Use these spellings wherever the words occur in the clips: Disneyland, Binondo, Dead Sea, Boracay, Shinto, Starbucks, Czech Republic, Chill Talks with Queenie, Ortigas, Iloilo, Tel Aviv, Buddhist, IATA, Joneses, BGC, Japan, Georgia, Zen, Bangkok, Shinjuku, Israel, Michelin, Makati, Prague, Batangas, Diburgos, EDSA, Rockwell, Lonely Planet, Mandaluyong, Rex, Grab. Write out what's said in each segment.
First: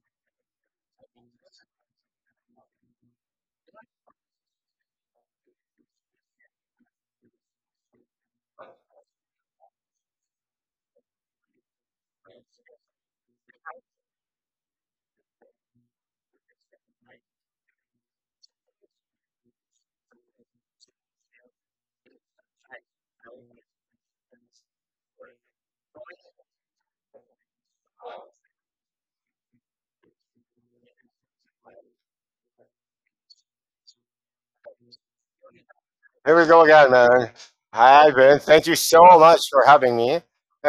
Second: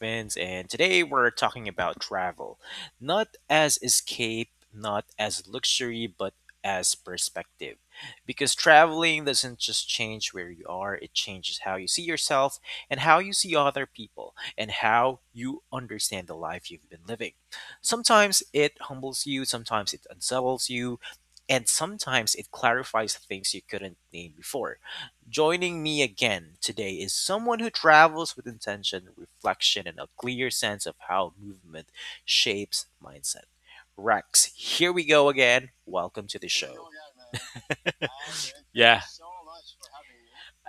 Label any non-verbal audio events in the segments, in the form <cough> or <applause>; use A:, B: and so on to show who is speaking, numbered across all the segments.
A: Vince, and today we're talking about travel. Not as escape, not as luxury, but as perspective. Because traveling doesn't just change where you are, it changes how you see yourself and how you see other people and how you understand the life you've been living. Sometimes it humbles you, sometimes it unsettles you, and sometimes it clarifies things you couldn't name before. Joining me again today is someone who travels with intention, reflection, and a clear sense of how movement shapes mindset. Rex, here we go again. Welcome
B: Here
A: to
B: we
A: the
B: go
A: show.
B: again, man. Hi, Ben. Thank you
A: Yeah,
B: so much for having me.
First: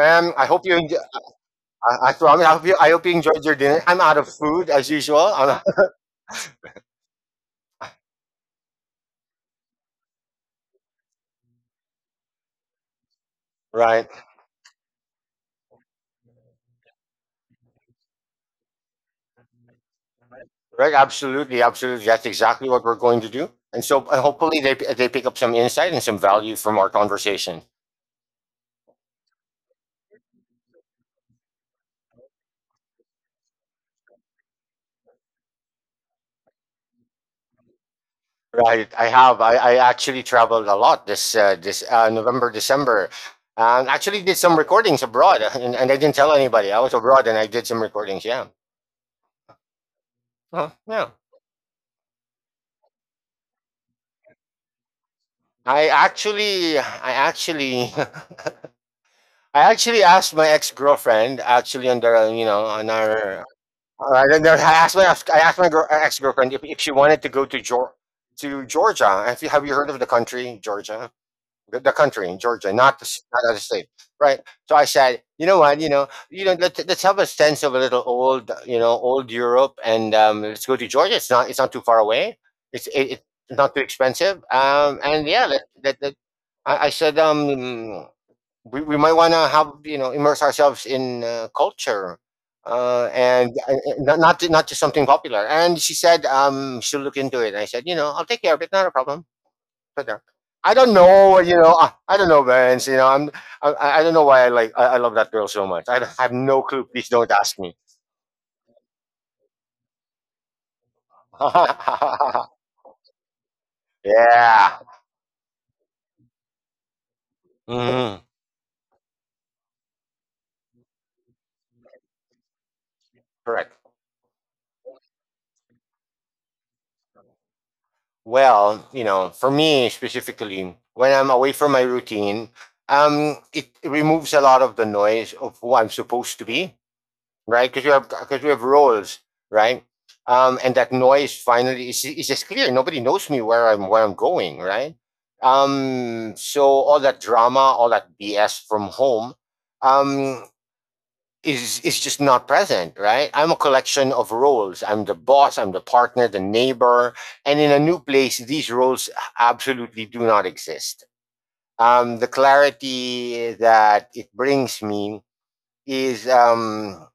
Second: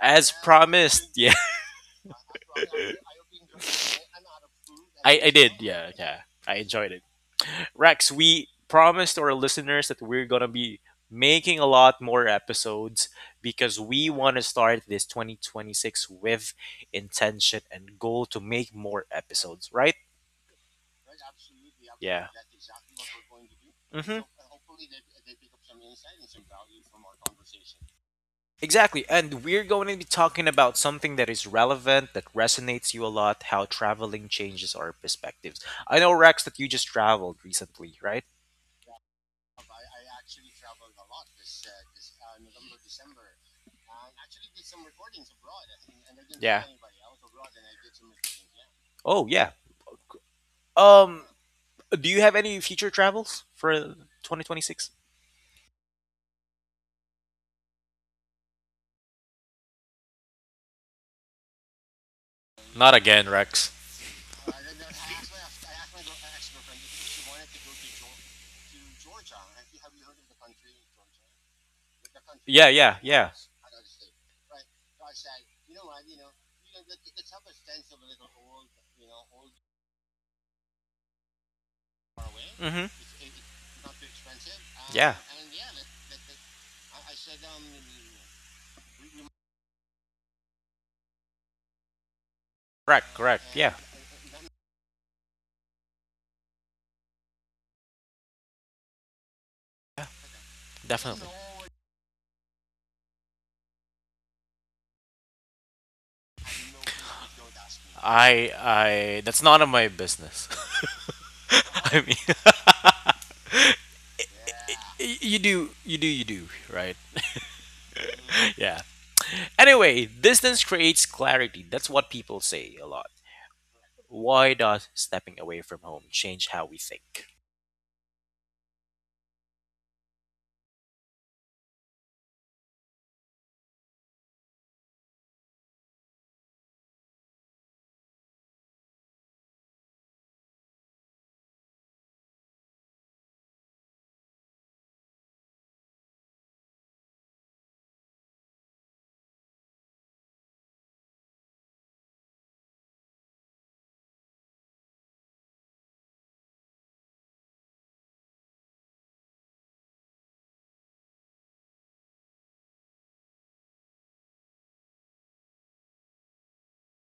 A: as
B: I hope you enjoy,
A: promised. Yeah,
B: I promise. I hope you.
A: <laughs>
B: I hope you enjoyed your dinner. I'm out of food as usual.
A: I did.
B: I'm-
A: Yeah, yeah, I enjoyed it. Rex, we promised our listeners that we're going to be making a lot more episodes
B: <laughs>
A: because
B: right.
A: we want to start this 2026 with intention and goal to make more episodes, right?
B: Right. Absolutely. Absolutely. That's
A: Yeah.
B: exactly what we're going to do. And so,
A: Hmm.
B: hopefully, they pick up some insight and some value from our conversation.
A: Exactly. And we're going to be talking about something that is relevant, that resonates you a lot, how traveling changes our perspectives. I know, Rex, that you just traveled recently, right?
B: Right. I have. I actually traveled a lot this November, December. Actually, did some recordings abroad, and I didn't tell
A: Yeah.
B: anybody. I was abroad, and I did some recordings. Yeah.
A: Oh, yeah.
B: Oh, yeah.
A: Um, do you have any future travels for 2026?
B: I actually, <laughs> I actually asked my ex girlfriend actually on the
A: Not
B: on
A: again,
B: our.
A: Rex.
B: I don't know, I asked my. I asked my ex girlfriend if, she wanted to go to to Georgia. Have you heard of the country Georgia? The country in
A: Yeah,
B: Georgia,
A: yeah,
B: not the
A: yeah.
B: not the state, right? So I said, you know what, let's have a sense of a little old, old Europe, and let's go to Georgia. It's not too far away.
A: Mm-hmm.
B: It's it, it's not too expensive.
A: Yeah.
B: And yeah, I said, we might want to have you know immerse ourselves in culture.
A: Correct, correct.
B: And
A: Yeah,
B: not just something popular. And she said, she'll look into it. And I said, you know, I'll take care of it. Not a problem shut down. I don't
A: definitely.
B: know, you know, I don't know, Vince. You know, I don't know why I like, I love that girl so much. I have no clue. Please don't ask me.
A: I That's none of my business. <laughs> I
B: <laughs>
A: mean,
B: yeah,
A: you do you do you do, right?
B: Mhm.
A: <laughs> Yeah. Anyway, distance creates clarity. That's what people say a lot.
B: Correct.
A: Why does stepping away from home change how we think?
B: Well, you know, for me specifically, when I'm away from my routine, it removes a lot of the noise of who I'm supposed to be, right? Because you have roles, right? And that noise finally is just clear. Nobody knows me where I'm going, right? So all that drama, all that BS from home, um, is just not present, right? I'm a collection of roles. I'm the boss, I'm the partner, the neighbor, and in a new place, these roles absolutely do not exist. The clarity that it brings me is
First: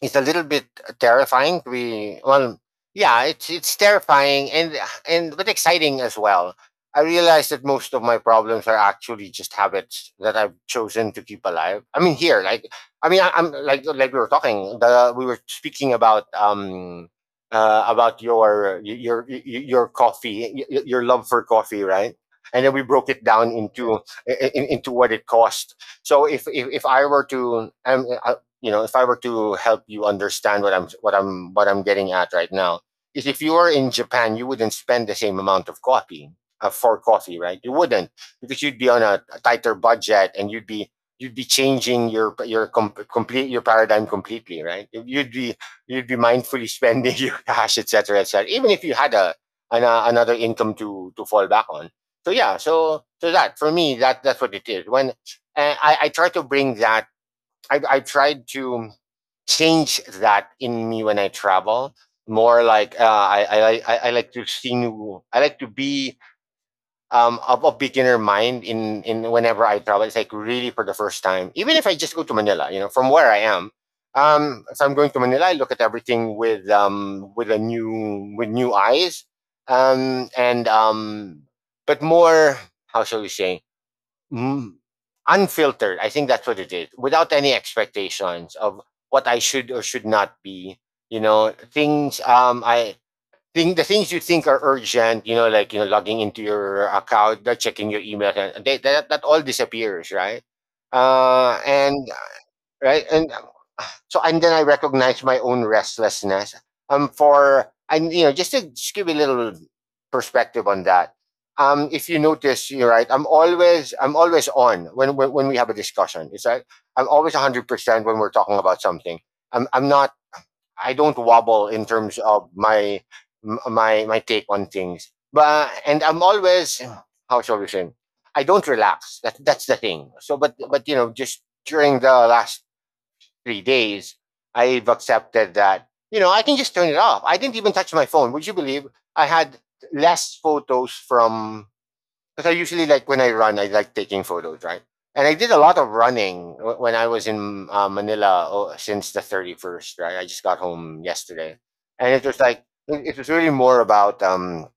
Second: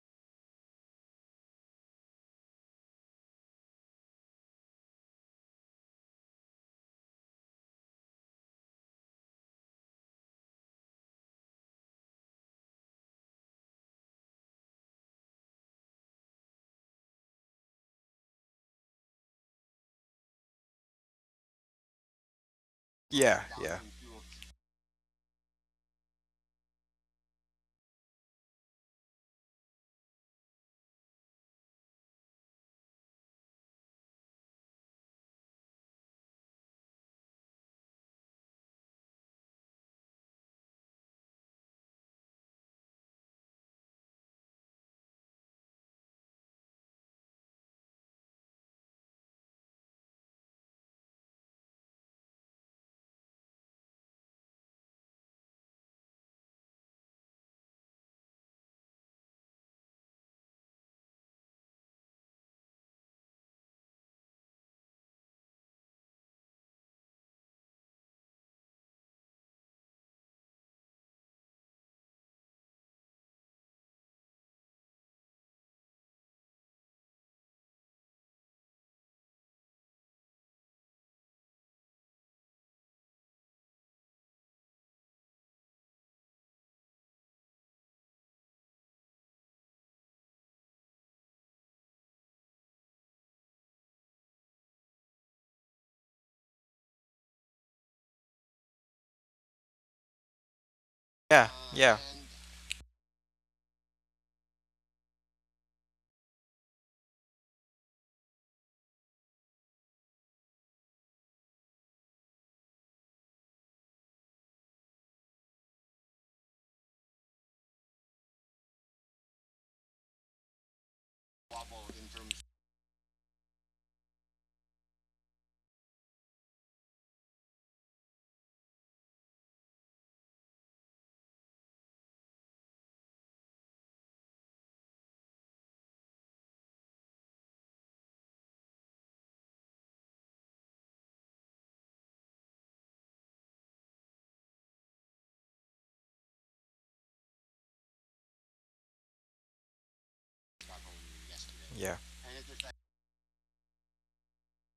B: it's a little bit terrifying to be, well, yeah, it's terrifying, and but exciting as well. I realize that most of my problems are actually just habits that I've chosen to keep alive. I mean, here like, I mean I, I'm like we were we were speaking about your your coffee, your love for coffee, right? And then we broke it
A: Yeah,
B: down
A: yeah,
B: into into what it cost. So, if I were to you know, if I were to help you understand what I'm what I'm what I'm getting at right now is if you were in Japan, you wouldn't spend the same amount of coffee, for coffee, right? You wouldn't, because you'd be on a tighter budget and you'd be changing your complete your paradigm completely, right? You'd be mindfully <laughs> spending your cash, etc., etc., even if you had a, another income to fall back on. So yeah, so that for me, that's what it is. When I try to bring that, I tried to change that in me when I travel. More like I like to see new. I like to be of a beginner mind in whenever I travel. It's like really for the first time. Even if I just go to Manila, you know, from where I am. If I'm going to Manila, I look at everything with a new, with new eyes. And but more, how shall we say? mm, unfiltered. I think that's what it is. Without any expectations of what I should or should not be. You know, things I think the things you think are urgent, you know, like logging into your account, checking your emails, and they, that that all disappears, right?
A: yeah,
B: And
A: yeah,
B: right, and so and then I recognized my own restlessness. For, and you know, just to just give you a little perspective on that. If you notice, you're right. I'm always on when when we have a discussion. It's like I'm always 100% when we're talking about something. I'm not. I don't wobble in terms of my take on things. But and I'm always, how shall we say? I don't relax. That's the thing. So, but you know, just during the last 3 days, I've accepted that, you know, I can just turn it off. I didn't even touch my phone. Would you believe I had less photos from, because I usually like when I run, I like taking photos, right? And I did a lot of running when I was in Manila, oh, since the 31st, right? I just got home yesterday.
A: yeah,
B: And it was like, it was really more about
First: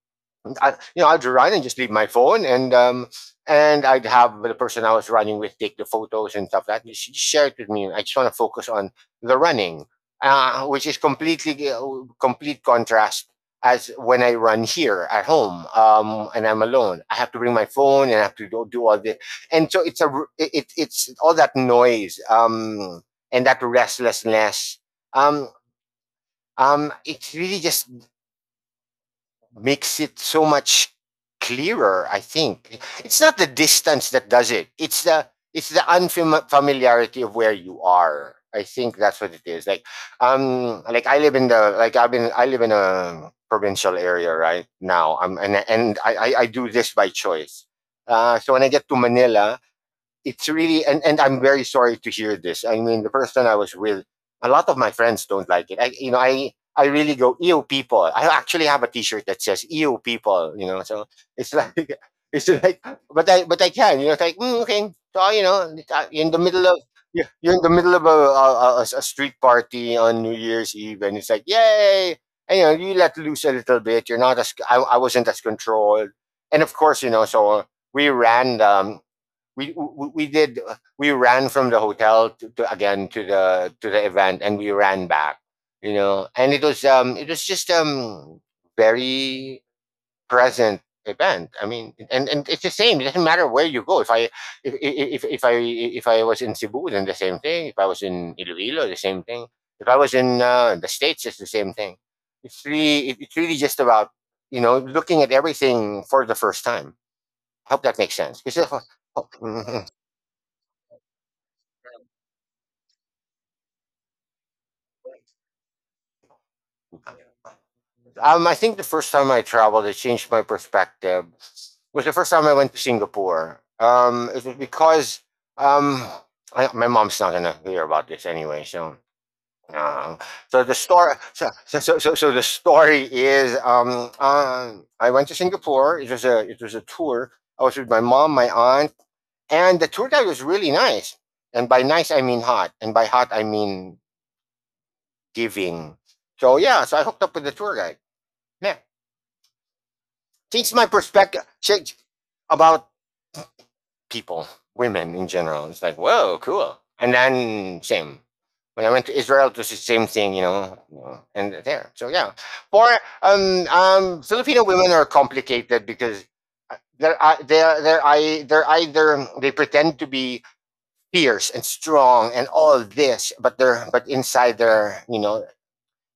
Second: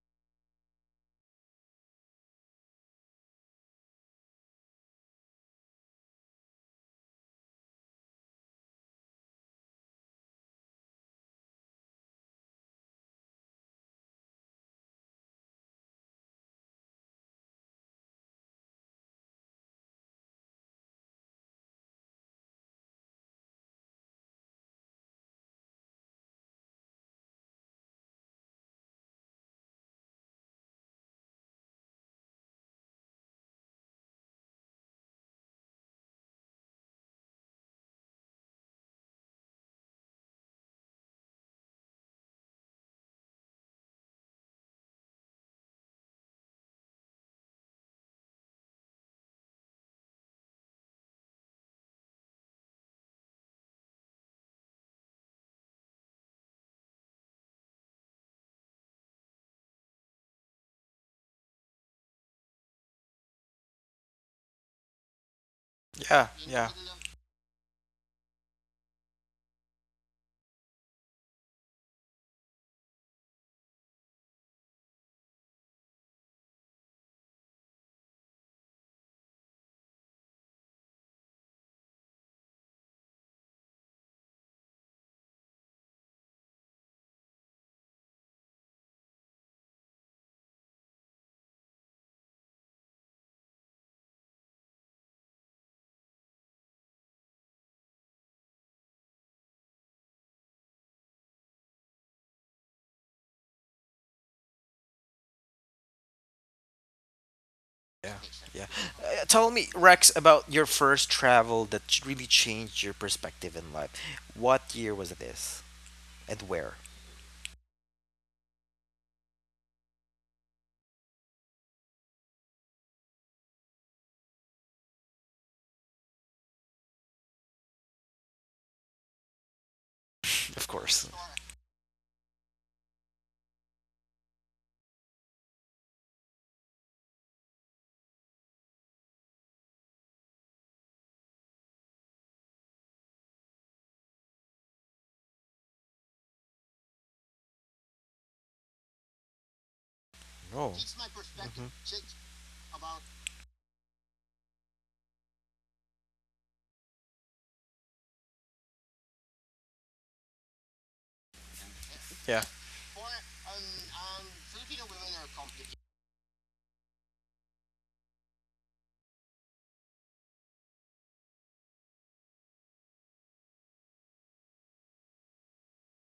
B: I, you know, I'd run and just leave my phone, and I'd have the person I was running with take the photos and stuff like that. She shared with me. I just want to focus on the running, which is completely complete contrast as when I run here at home, and I'm alone. I have to bring my phone and I have to do all this, and so it's a, it's all that noise, and that restlessness. Um, it's really just makes it so much clearer. I think it's not the distance that does it, it's the, it's the unfamiliarity of where you are. I think that's what it is like. Um like I live in the like I've been I live in a provincial area right now. I'm and, and I, I do this by choice. So when I get to Manila, it's really, and I'm very sorry to hear this. I mean, the person I was with, a lot of my friends don't like it. I You know, I really go EO people. I actually have a T-shirt that says EO people. You know, so it's <laughs> like, it's like, but I can. You know, it's like, mm, okay, so you know, you're
A: yeah,
B: in the middle
A: yeah,
B: of you're in the middle of a street party on New Year's Eve, and it's like, yay, and you know, you let loose a little bit. You're not as, I wasn't as controlled, and of course, you know, so we ran. We ran from the hotel to again to the event and we ran back. You know, and it was just very present event. I mean, and it's the same. It doesn't matter where you go. If I if I if I was in Cebu, then the same thing. If I was in Iloilo, the same thing. If I was in the States, it's the same thing. It's really just about, you know, looking at everything for the first time. I hope that makes
A: yeah,
B: sense, because
A: yeah. Tell me,
B: <laughs>
A: Rex, about your first travel that really changed your perspective in life. What year was this, and where?
B: I think the first time I traveled, it changed my perspective. Was the first time I went to Singapore. It was because um, my mom's not gonna hear about this anyway, so. Uh,
A: <laughs>
B: so
A: Of
B: the
A: course.
B: story, the story is, I went to Singapore. It was a, it was a tour. I was with my mom, my aunt, and the tour guide was really nice. And by nice, I mean hot, and by hot, I mean giving. So yeah, so I hooked up with the tour guide. Yeah.
A: Oh.
B: Changed my perspective,
A: Hmm.
B: changed about people, women in general. It's like, whoa, cool. And then same. When I went to Israel, it was the same thing, you know, and there. So yeah,
A: Yeah,
B: for Filipino women are complicated because uh, they're uh, they're they're, they're either they pretend to be fierce and strong and all this, but inside they're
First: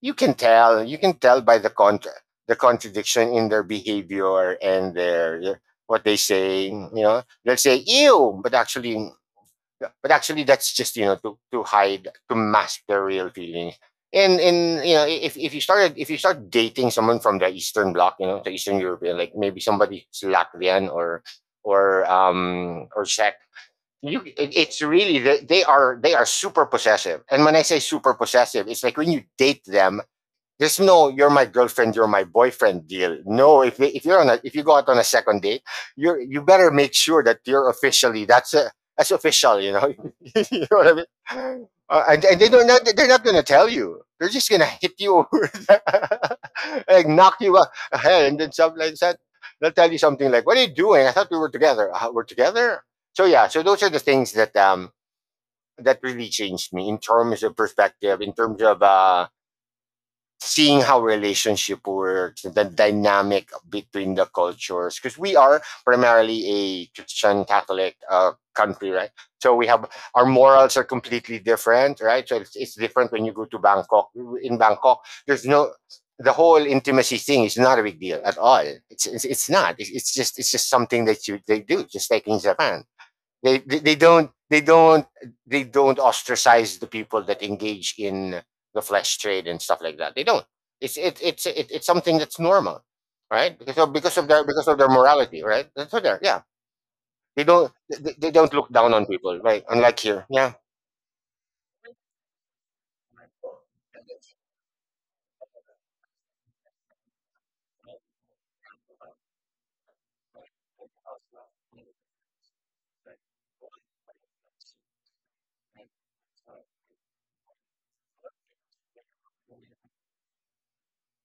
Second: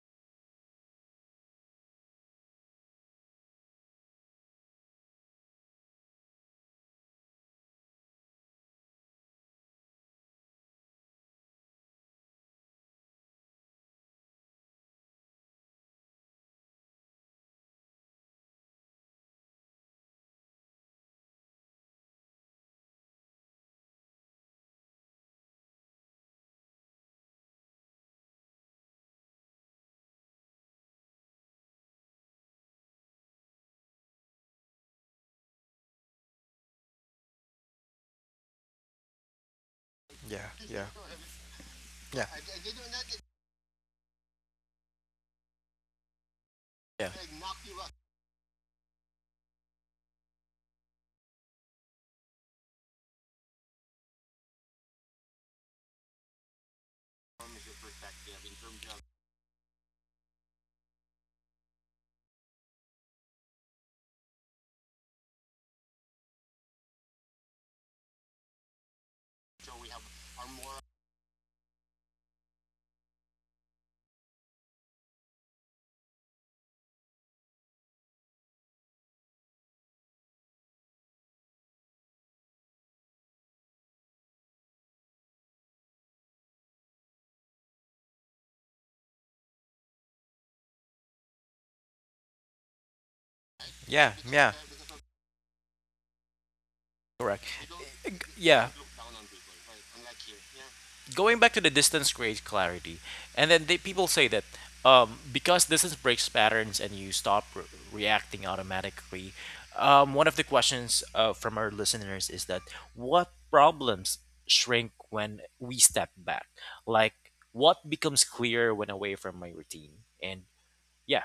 B: you can tell. You can tell by the contradiction in their behavior, and their yeah, what they say. They'll say ew, but actually that's just to hide to mask their real feelings. And you know if if you started if you start dating someone from the Eastern Bloc, the Eastern European, like maybe somebody who's Latvian or Czech, it's really, they are super possessive. And when I say super possessive, it's like, when you date them, there's no "you're my girlfriend, you're my boyfriend" deal. No, if you're if you go out on a second date, you better make sure that you're officially that's official. You know,
A: yeah,
B: <laughs> you know
A: yeah,
B: what I mean. Uh, and,
A: yeah,
B: and they don't not, they're not gonna tell you. They're just gonna hit you over the, <laughs> like
A: yeah,
B: knock you up, and then something like that. They'll tell you something like, "What are you doing? I thought we were together. We're together." So yeah, so those are the things that that really changed me in terms of perspective, in terms of seeing how relationship works, the dynamic between the cultures, because we are primarily a Christian Catholic country, right? So we have Our morals are completely different, right? So it's different when you go to Bangkok. In Bangkok, there's no, the whole intimacy thing is not a big deal at all. It's not. It's just something that you, they do, just like in Japan. They, they they don't they don't they don't ostracize the people that engage in the flesh trade and stuff like that. They don't. It's something that's normal, right?
A: yeah, yeah.
B: Because of their morality, right? That's what they're Yeah. They
A: Correct.
B: don't they, they don't
A: Yeah,
B: look down on people, right? Unlike here, yeah.
A: yeah. Going back to the distance creates clarity, and then people say that, because distance breaks patterns and you stop reacting automatically. One of the questions from our listeners is that, what problems shrink when we step back, like what becomes clear when away from my routine. And yeah.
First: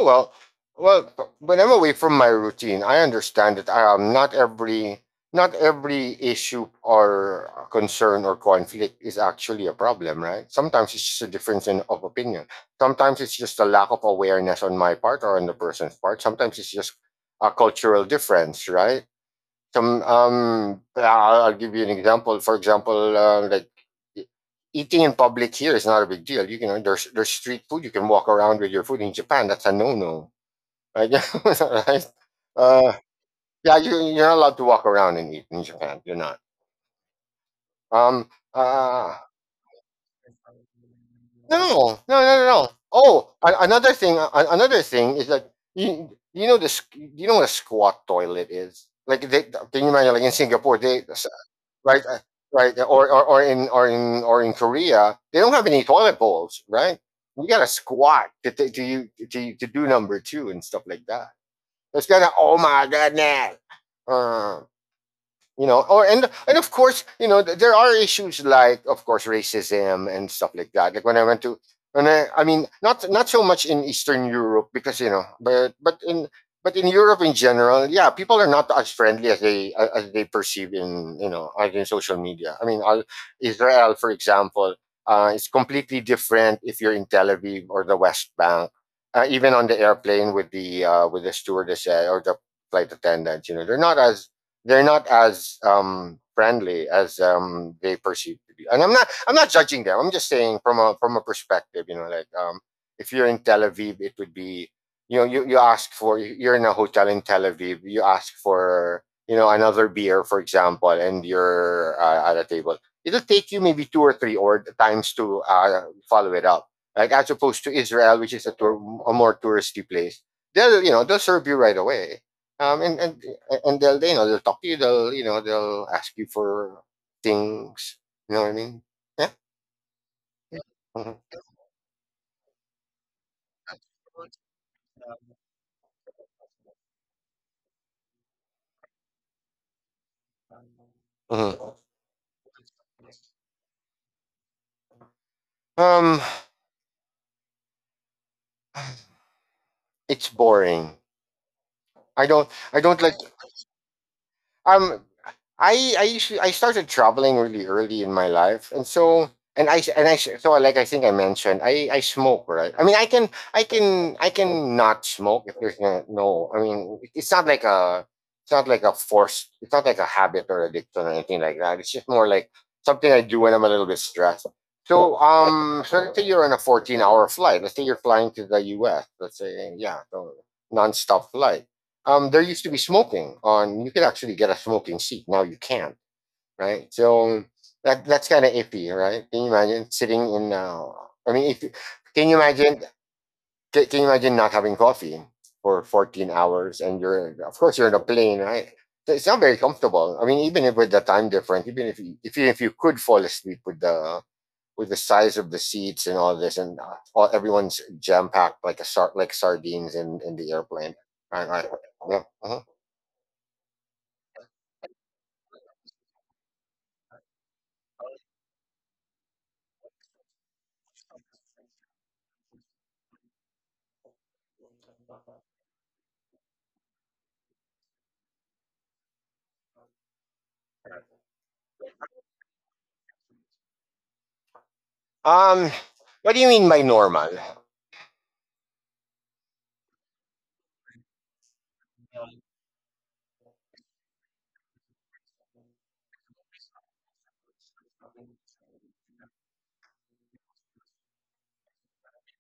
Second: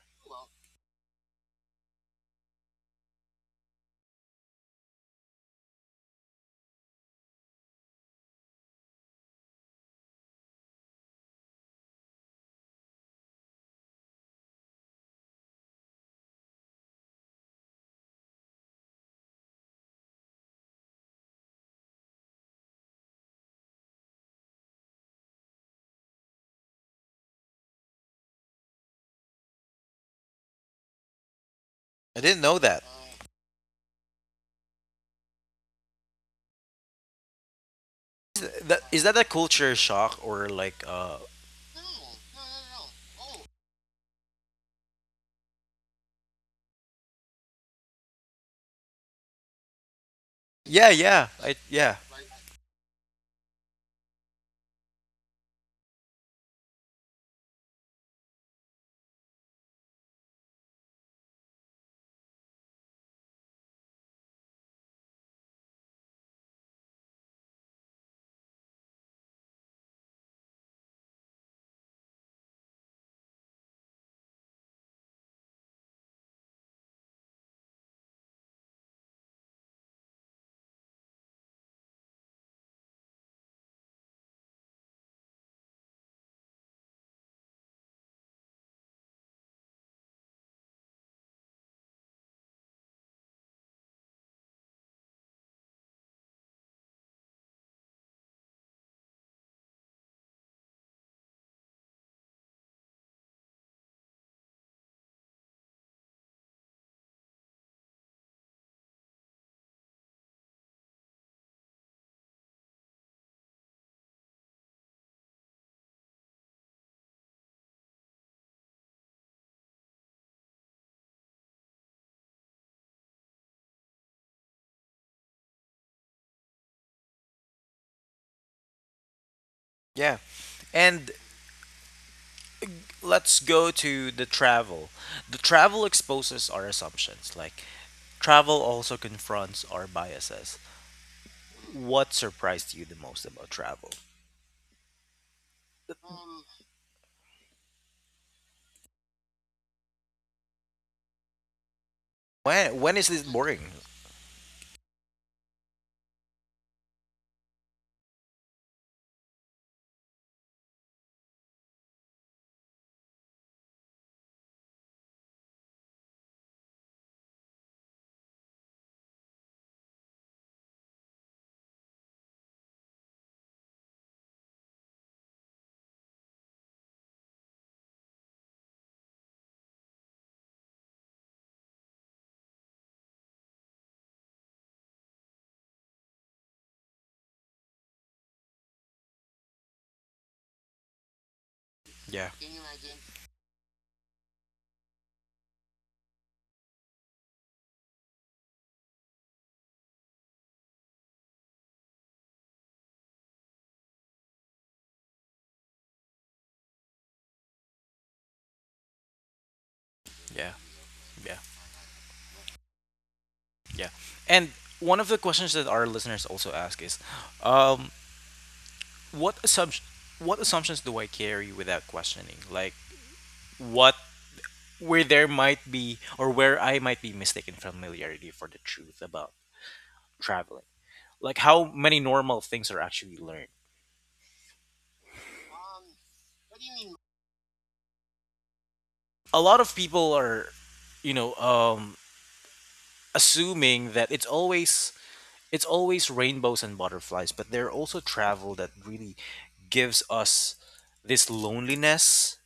B: Well, well, when I'm away from my routine, I understand that not every issue or concern or conflict is actually a problem, right? Sometimes it's just a difference of opinion. Sometimes it's just a lack of awareness on my part or on the person's part. Sometimes it's just a cultural difference, right? some I'll give you an example. For example, like, e- eating in public here is not a big deal. You can There's street food. You can walk around with your food. In Japan, that's a no no, right? <laughs> Right?
A: I didn't know that.
B: Uh, yeah, you're not allowed to walk around and eat in Japan. You're not. Um.
A: Is that
B: Uh,
A: a culture shock, or like
B: no, no, no, no. No. Oh, another thing. Another thing is that you know this. You know what a squat toilet is. Can you imagine? Like in Singapore,
A: yeah,
B: they
A: yeah. I Yeah.
B: right? Right, or in or in or in Korea, they don't have any toilet bowls, right? You gotta squat to do number two and stuff like that. It's kind of, oh my goodness. Uh, you know or and of course, there are issues, like, of course, racism and stuff like that, like when I went to, when I mean not not so much in Eastern Europe because but in Europe in general, yeah, people are not as friendly as they perceive in you know as in social media. I mean i Israel, for example, it's completely different if you're in Tel Aviv or the West Bank. Even on the airplane with the stewardess, or the flight attendants, they're not as, friendly as they perceive to be. And I'm not judging them. I'm just saying, from a perspective, you know, like, if you're in Tel Aviv, it would be, you, you ask for, you're in a hotel in Tel Aviv, you ask for, another beer, for example, and you're at a table. It'll take you maybe two or three or times to follow it up. Like, as opposed to Israel, which is a, a more touristy place, they'll, they'll serve you right away. Um, and and and they'll, they'll talk to you. They'll, they'll ask you for things. You know what I mean? Yeah.
A: Yeah. And
B: Mhm.
A: let's go to the travel. The travel exposes our assumptions. Like travel also confronts our biases.
B: Mhm.
A: What surprised you the most about travel?
B: Um, it's boring. I don't
A: When
B: I
A: when
B: don't
A: is
B: like.
A: this boring?
B: Um, I usually, I started traveling really early in my life, and so and I so like, I think I mentioned, I smoke, right? I mean, I can not smoke if there's no, no, I mean, it's not like a habit or addiction or anything like that. It's just more like something I do when I'm a little bit stressed. So, so let's say you're on a 14-hour flight. Let's say you're flying to the U.S. Let's say, yeah, so, non-stop flight. There used to be smoking on. You could actually get a smoking seat. Now you can't, right? So that's kind of iffy, right? Can you imagine sitting in? I mean, if can
A: Yeah,
B: you imagine? Can you imagine not having coffee for 14 hours, and you're, of course, you're in a plane, right? So it's not very comfortable. I mean, even if, with the time difference, even if if you could fall asleep, with the size of the seats and all this, and everyone's jam packed, like a like sardines in
A: yeah,
B: the airplane.
A: yeah,
B: All right. Yeah. Uh-huh.
A: yeah. And one of the questions that our listeners also ask is, um, what assumption, what assumptions do I carry without questioning? Like what, where there might be, or where I might be mistaken familiarity for the truth about traveling, like how many normal things are actually learned.
B: Um, what do you mean by normal?
A: A lot of people are, you know, um, assuming that it's always rainbows and butterflies, but there are also travel that really gives us this loneliness.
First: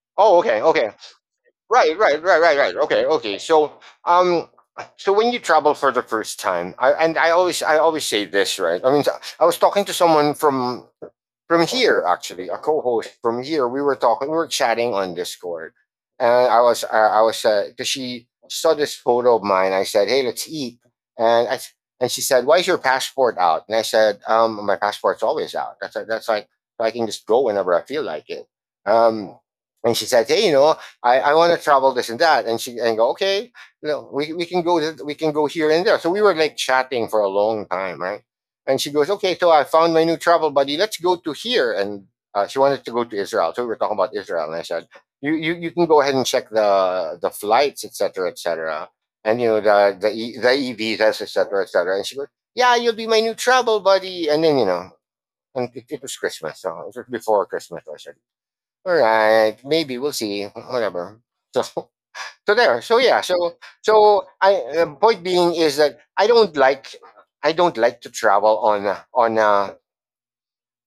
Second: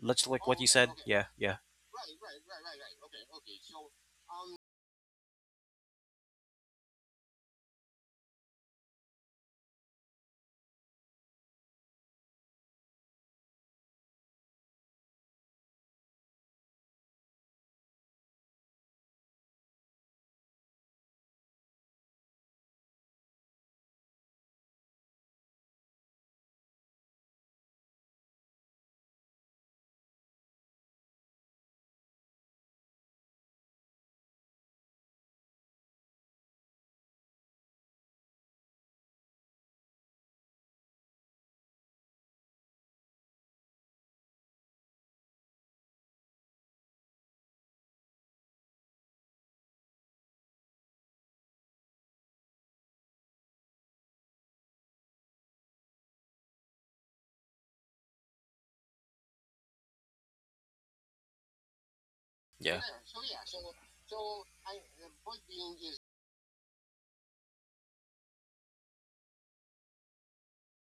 A: Let's,
B: Oh,
A: like what
B: okay,
A: you said.
B: okay.
A: Yeah, yeah,
B: Right, right, right, right, right. Okay, okay. So, so when you travel for the first time, I always say this, right? I mean, so, I was talking to someone from, here, actually, a co-host from here. We were chatting on Discord, and I was I was, because she saw this photo of mine, I said, "Hey, let's eat." and i and she said, "Why is your passport out?" And I said, my passport's always out. That's like, so I can just go whenever I feel like it. um and she said, "Hey, you know, I want to travel this and that." And she, and I go, "Okay, no, we can go we can go here and there." So we were, like, chatting for a long time, right? And she goes, "Okay, so I found my new travel buddy. Let's go to here." And she wanted to go to Israel. So we were talking about Israel. And I said, you can go ahead and check the flights, et cetera, et cetera. And, you know, the, the e-visas, et cetera, et cetera. And she goes, "Yeah, you'll be my new travel buddy." And then, you know, and it was Christmas. So it was before Christmas. So I said, all right, maybe we'll see, whatever. So <laughs> so
A: yeah,
B: there. So yeah. So, so I, point being is that I don't like, I don't like to travel on,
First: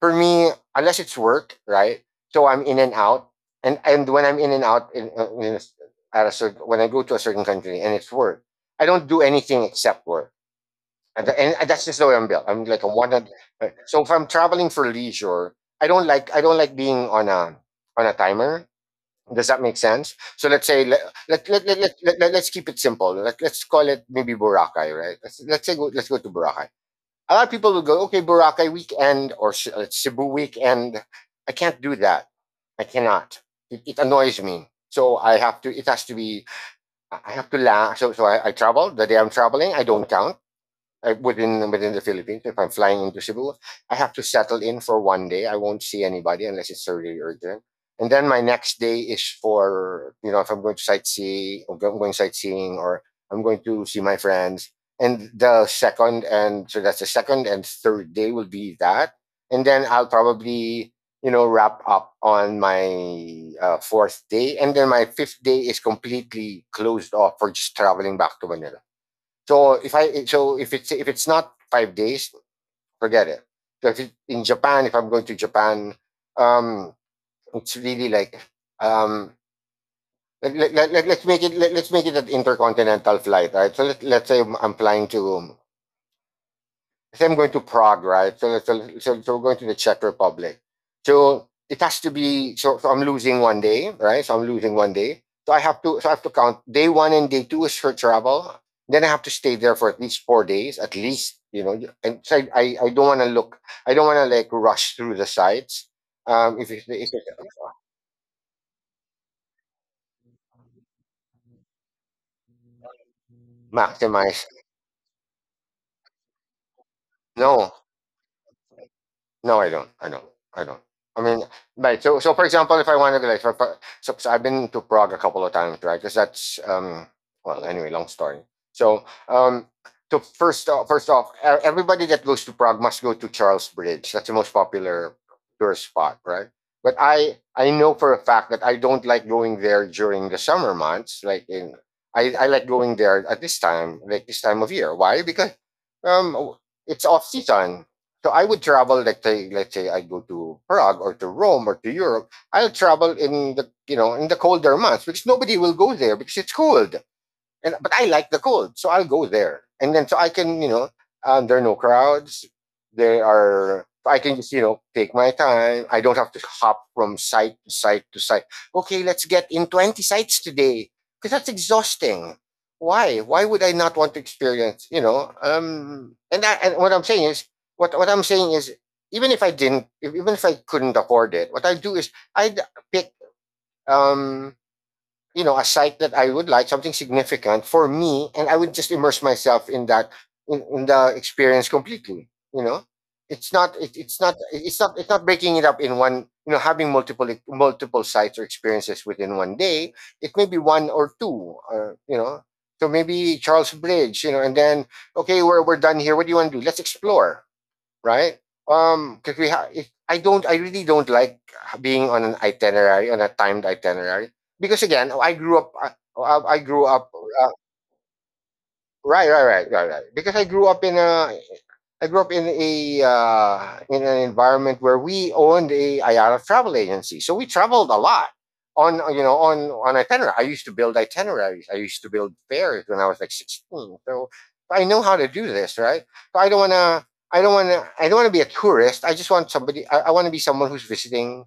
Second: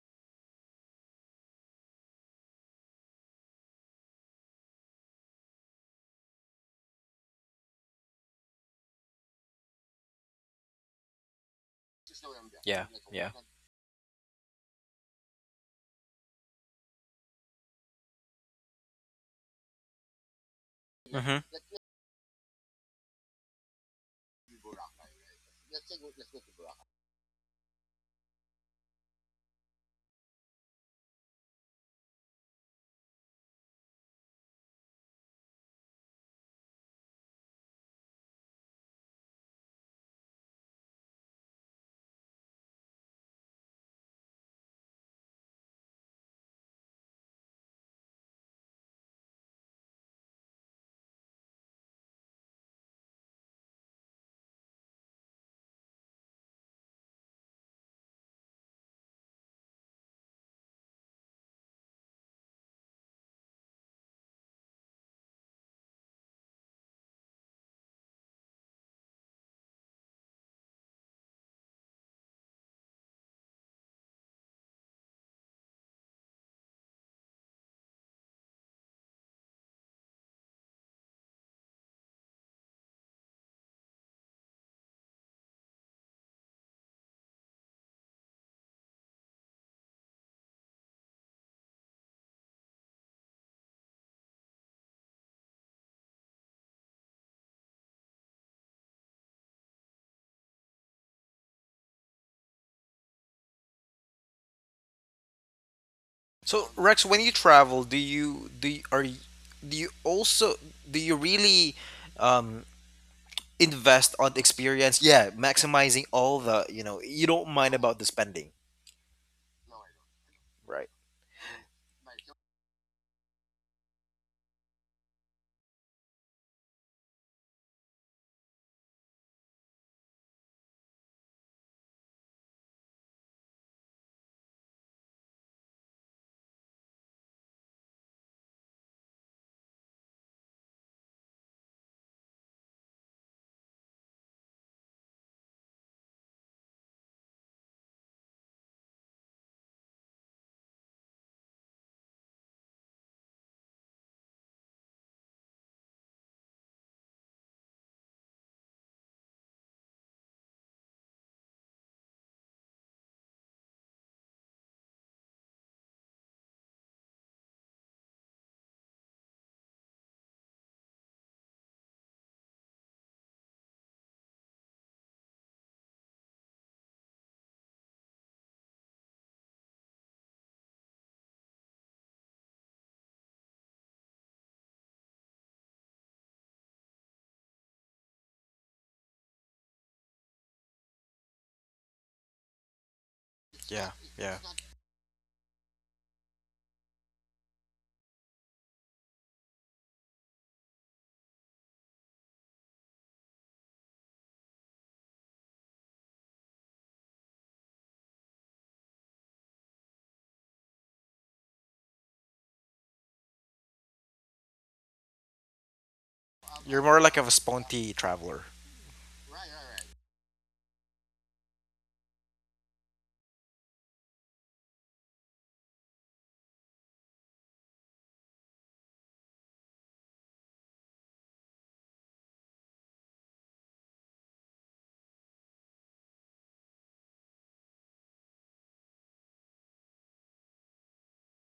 B: for me, unless it's work, right? So I'm in and out, and when I'm in and out, in a at a certain, when I go to a certain country and it's work, I don't do anything except work, and and that's just the way I'm built. I'm like
A: yeah,
B: a one.
A: yeah.
B: So if I'm traveling for leisure, I don't like being on a timer. Does that make sense? So let's say,
A: Mm-hmm.
B: let us keep it simple. Let's call it maybe Boracay, right? Let's say go, let's go to Boracay. A lot of people will go, okay, Boracay weekend or Cebu weekend. I can't do that. I cannot. It annoys me. So I have to. It has to be. I have to laugh. So, so I travel the day I'm traveling. I don't count within the Philippines. If I'm flying into Cebu, I have to settle in for one day. I won't see anybody unless it's really urgent. And then my next day is for, you know, if I'm going to sightsee, or I'm going sightseeing, or I'm going to see my friends. And the second and so that's the second and third day will be that. And then I'll probably, you know, wrap up on my 4th day, and then my 5th day is completely closed off for just traveling back to Manila. So if I, so if it's, if it's not 5 days, forget it. So if it, in Japan, if I'm going to Japan, um, it's really like, um, let us make it, us make it an intercontinental flight, right? So let's say I'm flying to, so I'm going to Prague, right? So, so we're going to the Czech Republic. So it has to be. So I'm losing 1 day, right? So I'm losing 1 day. So I have to count day one and day two is for travel. Then I have to stay there for at least 4 days, at least. You know, and so I don't want to look. I don't want to like rush through the sites.
A: So Rex,
B: If
A: when
B: it's
A: you travel, do you, do you also do you really um, invest on
B: maximize,
A: experience? Yeah, maximizing all the, you don't
B: no.
A: mind about the spending,
B: No, I don't. I don't. I don't.
A: right?
B: I mean, right. So for example, if I wanted to, like, I've been to Prague a couple of times, right? Because that's, well, anyway, long story. So, um, so first off, everybody that goes to Prague must go to Charles Bridge. That's the most popular tourist spot, right? But I know for a fact that I don't like going there during the summer months. I like going there at this time, like this time of year. Why? Because, um, it's off season, so I would travel, like say, let's say I go to Prague or to Rome or to Europe. I'll travel in the, you know, in the colder months because nobody will go there because it's cold, and but I like the cold, so I'll go there. And then so I can, there are no crowds. There are I can just, you know, take my time. I don't have to hop from site to site to site. Okay, let's get in 20 sites today. Because that's exhausting. Why? Why would I not want to experience, you know? And what I'm saying is, what I'm saying is, even if I didn't, if even if I couldn't afford it, what I do is, I pick, um you know, a site that I would like, something significant for me, and I would just immerse myself in that, in the experience completely. You know, it's not
A: Yeah,
B: it, it's not
A: yeah.
B: it's not it's not breaking it up in one. You know, having multiple sites or experiences within 1 day. It may be one or two. You know, so maybe Charles Bridge. You know, and then, okay, we're done here. What do you want to do? Let's explore, right? Because we have, I really don't like being on an itinerary, on a timed itinerary, because again, I
A: You're
B: grew
A: more
B: up,
A: like of a
B: uh,
A: sponty traveler.
B: right, right, right, right, right. Because I grew up in a, I grew up in a, in an environment where we owned a IATA travel agency, so we traveled a lot on, you know, on itinerary. I used to build itineraries. I used to build fares when I was like 16, so I know how to do this, right? So I don't want to. I don't want to. I don't want to be a tourist. I just want somebody. I want to be someone who's visiting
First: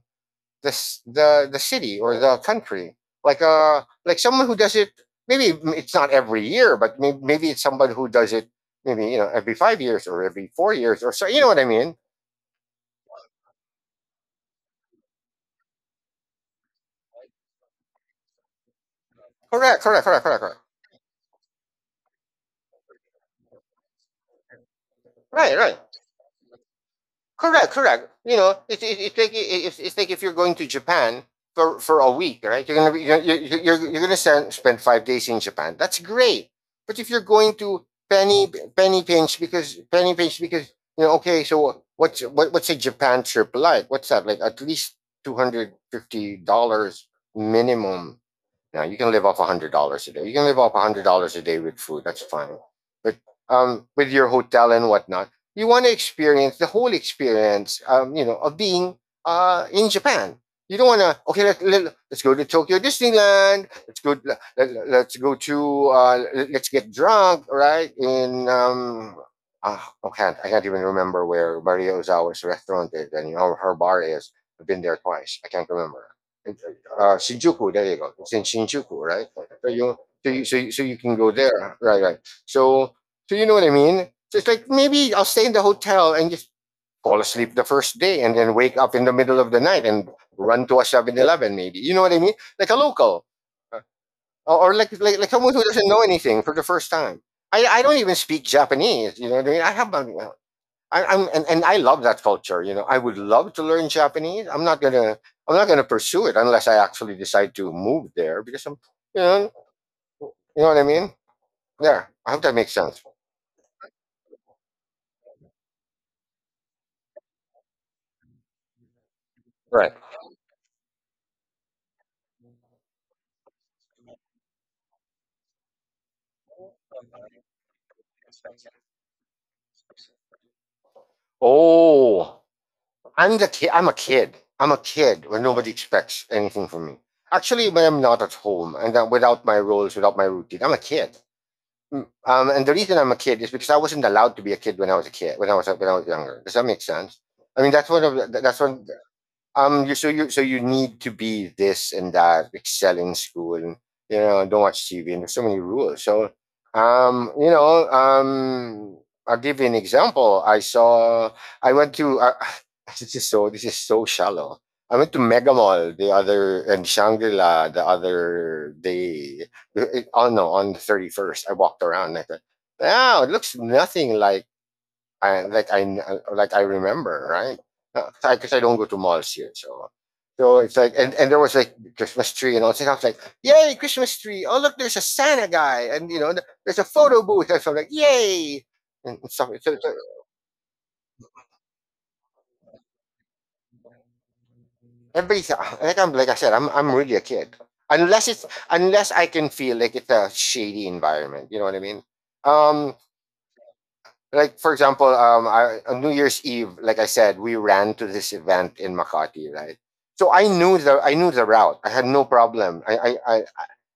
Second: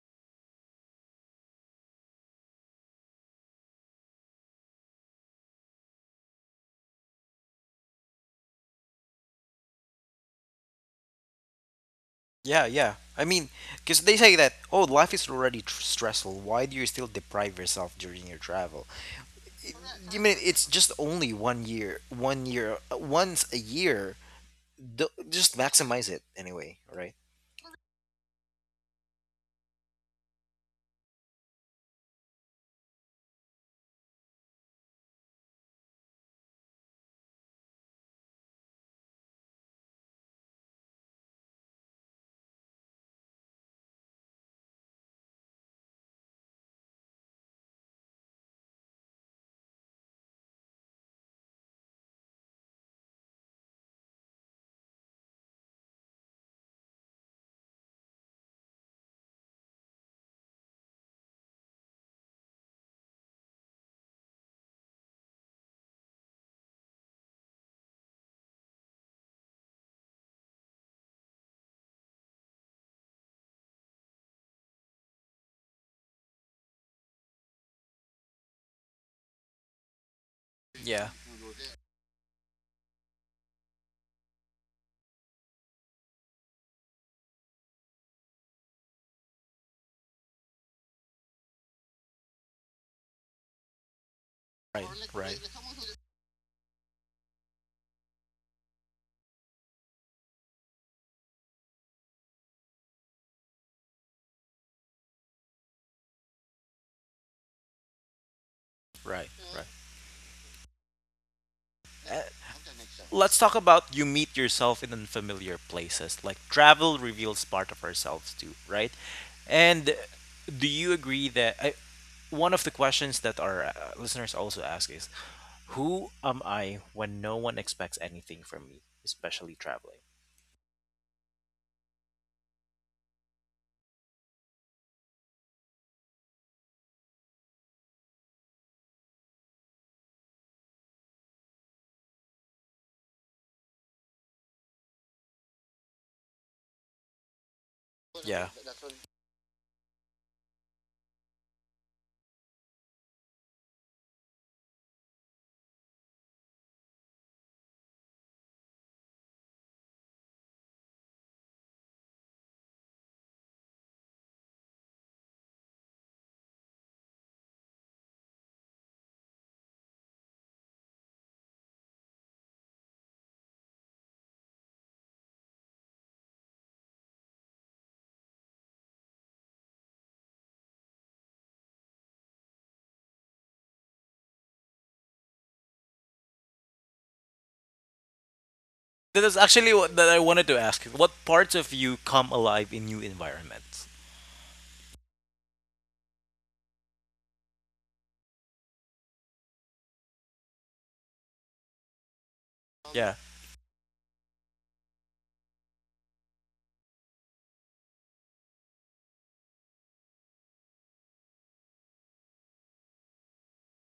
B: the the city or the country. Like, like someone who does it. Maybe it's not every year, but maybe it's somebody who does it. Maybe, you know, every 5 years or every 4 years or so. You know what I mean?
A: Yeah, yeah. I mean, because they say that, oh, life is already stressful. Why do you still deprive yourself during your travel? It,
B: Correct, correct,
A: I
B: correct,
A: mean,
B: correct, correct.
A: it's just only one year, once a year. Just
B: Right, right.
A: maximize it anyway, right?
B: Correct, correct. You know, it's it, it's like if you're going to Japan for a week, right? You're gonna be you're gonna spend 5 days in Japan. That's great. But if you're going to penny pinch because, you know, okay, so what's a Japan trip like? What's that like? At least $250 minimum. Now you can live off $100 a day. You can live off $100 a day with food. That's fine. But, with your hotel and whatnot, you want to experience the whole experience. You know, of being, in Japan. You don't want to. Okay, let's go to Tokyo Disneyland. Let's go. Let's go to. Us get drunk, right? In uh, I can't. I can't even remember where Maria Ozawa's restaurant is, and, you know, her bar is. I've been there twice. I can't remember, Shinjuku. There you go. It's in Shinjuku, right? So you, so you
A: Yeah,
B: can go there, right? Right. So, so you know what I mean? So it's like maybe I'll stay in the hotel and just fall asleep the first day, and then wake up in the middle of the night and run to a 7-Eleven, maybe. You know what I mean? Like a local. Uh, or
A: right,
B: like
A: right,
B: someone who doesn't know anything for the first time. I don't even speak Japanese. You know what I mean? I have my I, I'm and I love that culture. You know, I would love to learn Japanese. I'm not gonna pursue it unless I actually decide to move there, because I'm, you
A: right,
B: know,
A: right.
B: you know what I mean. Yeah,
A: Uh,
B: I hope that makes sense.
A: let's talk about you meet yourself in unfamiliar places. Like travel reveals part of ourselves too, right? And
B: Right.
A: do you agree that, one of the questions that our listeners also ask is, who am I when no one expects anything from me, especially traveling?
B: Oh, I'm the kid. I'm a kid. I'm a kid when nobody expects anything from me. Actually, when I'm not at home, and that, without my roles, without my routine, I'm a kid. And the reason I'm a kid is because I wasn't allowed to be a kid when I was a kid, when I was younger. Does that make sense? I mean, that's one of the,
A: Yeah.
B: that's one. Um, you, so you, so you need to be this and that, excel in school, and, you know, don't watch TV, and there's so many rules. So, um you know um I'll give you an example. I went to, <laughs> <sighs> this is so, this is so shallow. I went to Mega Mall the other, and Shangri-La the other day. Oh no, on the 31st, I walked around and I thought, wow, it looks nothing like, I like I like I remember, right? Because I don't go to malls here, so, so it's like, and there was like Christmas tree and all this. I was like, yay, Christmas tree! Oh look, there's a Santa guy, and, you know, there's a photo booth. And so I'm like, yay! And
A: That is
B: stuff.
A: actually
B: So, so
A: what that I wanted to ask. What parts of you come alive in new environments?
B: everybody's like, I said, I'm really a kid. Unless it's unless I can feel like it's a shady environment, you know what I mean? Um,
A: Yeah.
B: like for example, I, on New Year's Eve, like I said, we ran to this event in Makati, right? So I knew the, I knew the route. I had no problem.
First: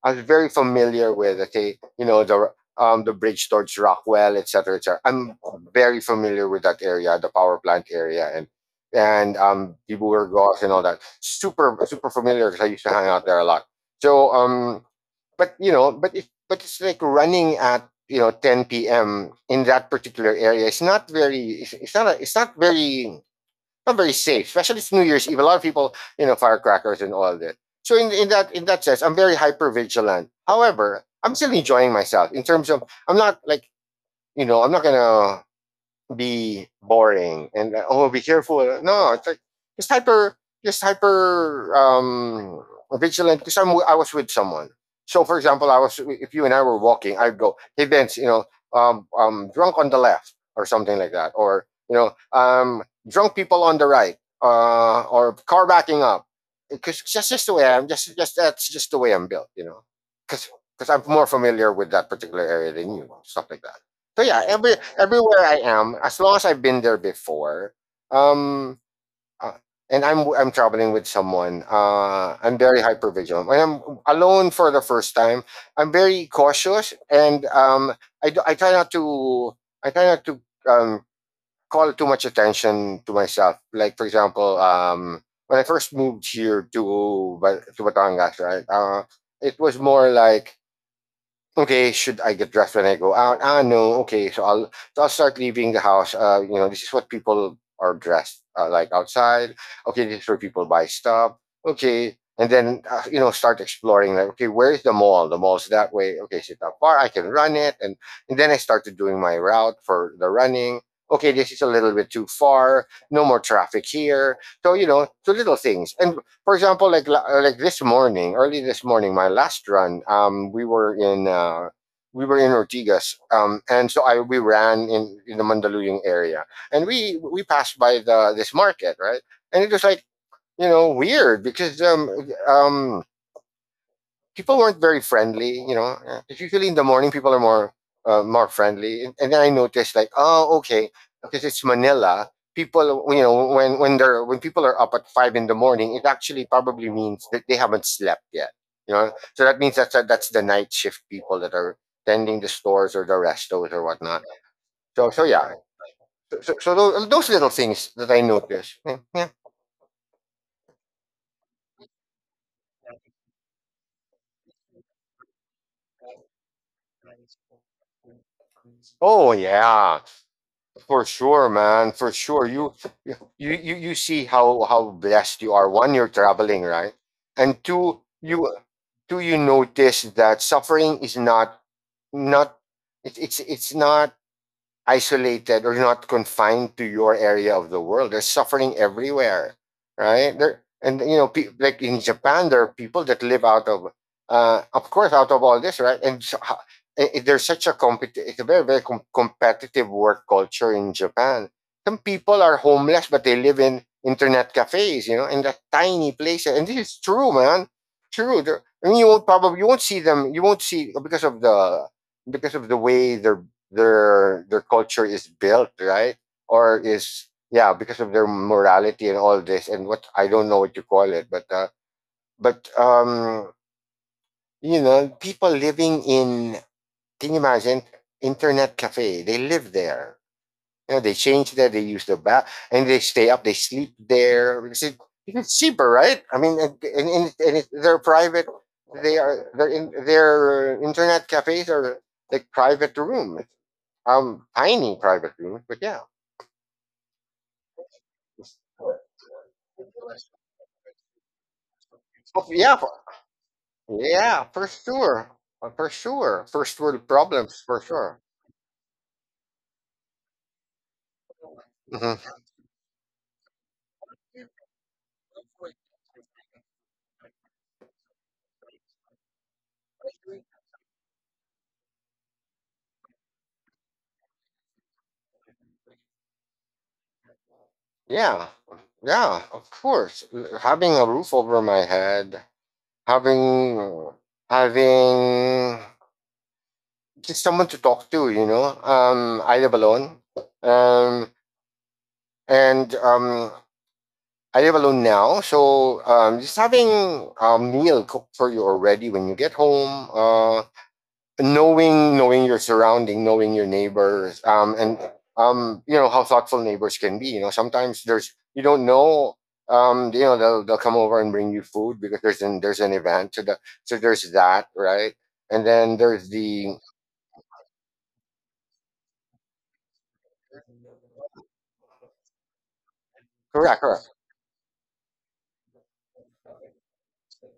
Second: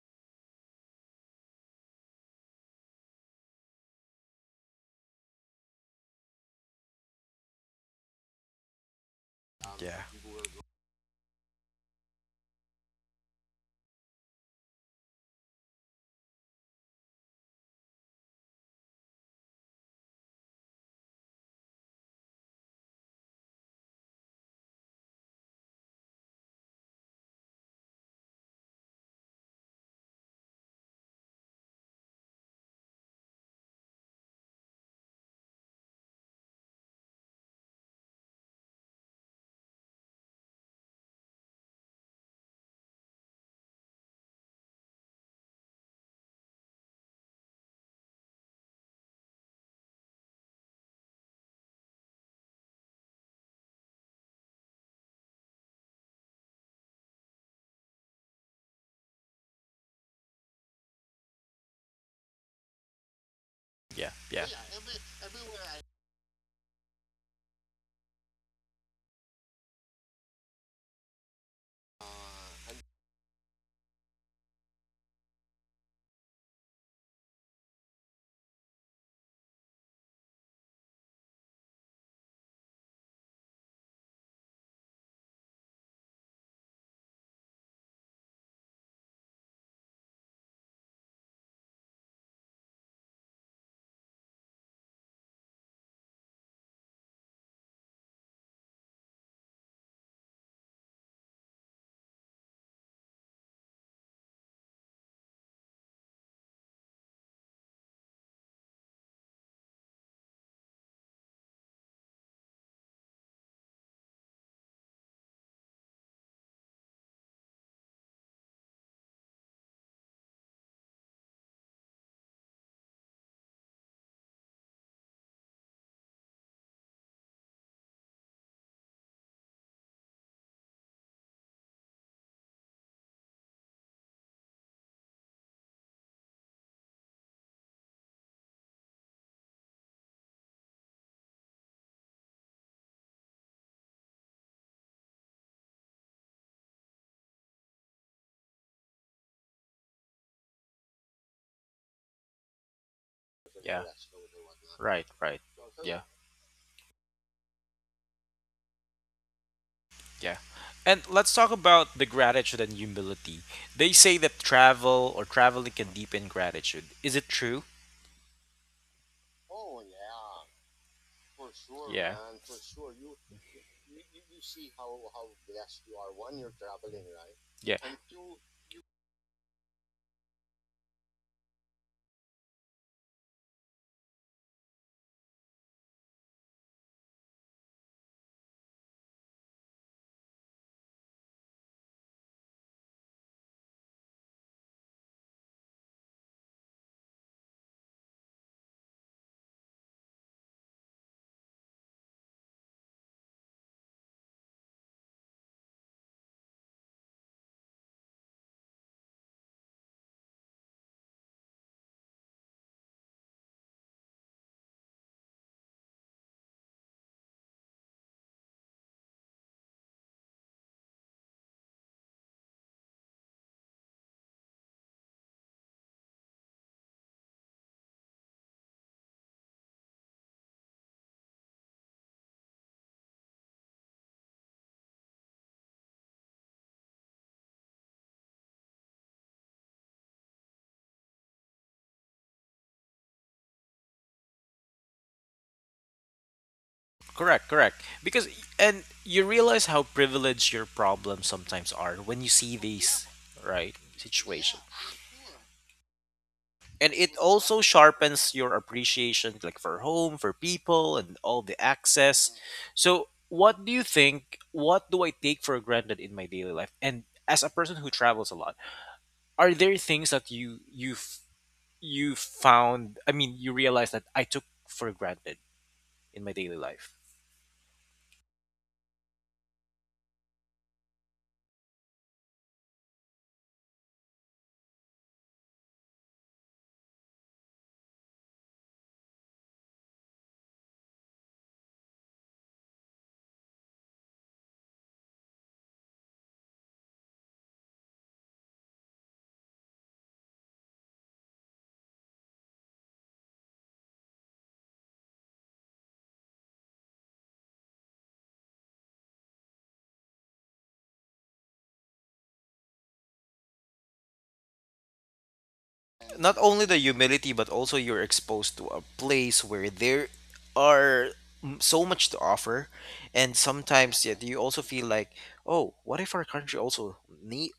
B: I was very familiar with, okay, you know, the bridge towards Rockwell, etc. Cetera, et cetera. I'm very familiar with that area, the power plant area, and,
A: Yeah.
B: Diburgos and all that. Super super familiar because I used to hang out there a lot. So, but you know, but if but it's like running at, you know, 10 p.m. in that particular area. It's not very. Not very safe, especially it's New Year's Eve. A lot of people, you know, firecrackers and all that. So in that, in that sense, I'm very hyper vigilant. However, I'm still enjoying myself in terms of I'm not like, you know, I'm not gonna be boring and, oh be careful, no it's like just hyper, just hyper um vigilant because I was with someone. So for example, I was if you and I were walking, I'd go, hey Vince, you know, drunk on the left or something like that, or, you know, drunk people on the right, uh, or car backing up, because that's just the way, I'm just that's just the way I'm built, you know, because because I'm more familiar with that particular area than you. Stuff like that.
A: Yeah.
B: So yeah,
A: Yeah.
B: everywhere I am, as long as I've been there before, um, uh, and I'm traveling with someone, I'm very hyper vigilant. When I'm alone for the first time, I'm very cautious, and, I try not to, I try not to um call too much attention to myself. Like for example, when I first moved here to to Batangas, right? It was more like, okay, should I get dressed when I go out? Ah, no. Okay, so I'll, so I'll start leaving the house. You know, this is what people are dressed, like outside. Okay, this is where people buy stuff. Okay, and then, you know, start exploring. Like, okay, where is the mall? The mall's that way. Okay, so it's not far. I can run it, and then I started doing my route for the running. Okay, this is a little bit too far. No more traffic here. So you know, so little things, and for example, like this morning, early this morning, my last run, we were in Ortigas, and so I we ran in the Mandaluyong area, and we passed by the this market, right? And it was like, you know, weird because um people weren't very friendly. You know, usually in the morning people are more more friendly, and then I noticed, like, oh, okay, because it's Manila. People, you know, when they're when people are up at 5 in the morning, it actually probably means that they haven't slept yet. You know, so that means that's the night shift people that are tending the stores or the restos
A: Yeah.
B: or whatnot.
A: Right,
B: So so
A: right.
B: yeah,
A: Yeah.
B: so so, so those little things that I noticed. Yeah, yeah.
A: Yeah. And let's talk about the gratitude and humility. They say that travel, or traveling, can deepen gratitude. Is it true?
B: Oh, yeah. For sure, man. For
A: Yeah.
B: sure. You see how blessed you are. One, you're traveling, right? And
A: Yeah.
B: two you notice that suffering is not not it, it's not isolated or not confined to your area of the world. There's suffering everywhere, right? There, and, you know, like in Japan, there are people that live out of course, out of all this, right? And so, ho- I- There's such a it's a very competitive work culture in Japan. Some people are homeless, but they live in internet cafes, you know, in the tiny places. And this is true, man. True. There, I mean, you won't see them. You won't see because of the way their culture is built, right? Or is, yeah, because of their morality and all this and what, I don't know what you call it, but you know, people living in, can you imagine, internet cafe, they live there, you know, they change there, they use the bath and they stay up, they sleep there. It's cheaper, right? I mean, and it, they're private, they are, their, in their internet cafes are like private rooms. Tiny private rooms, but yeah.
A: Correct, correct. Because, and you realize how privileged your problems sometimes are when you
B: Oh,
A: see
B: yeah, for,
A: these right
B: yeah,
A: situations.
B: for sure. For sure. First
A: And
B: world
A: it also
B: problems, for sure.
A: sharpens your appreciation, like for home, for people, and all the access.
B: Hmm.
A: So what do you think, what do I take for granted in my daily life, and as a person who travels a lot, are there things that you found, I mean, you realize that I took for granted in my daily life,
B: Yeah, yeah, of course. Having a roof over my head, having having just someone to talk to, you know. I live alone. Um, and I live alone now, so, just having a meal cooked for you already when you get home. Knowing your surrounding, knowing your neighbors, and, you know how thoughtful neighbors can be. You know, sometimes there's you don't know. You know, they'll come over and bring you food because there's an event. So the, so there's that, right? And then there's
A: not only the
B: the
A: humility, but also you're exposed to a place where there are, so much to offer, and
B: correct,
A: sometimes
B: correct.
A: yet you also feel like, oh, what if our country also need,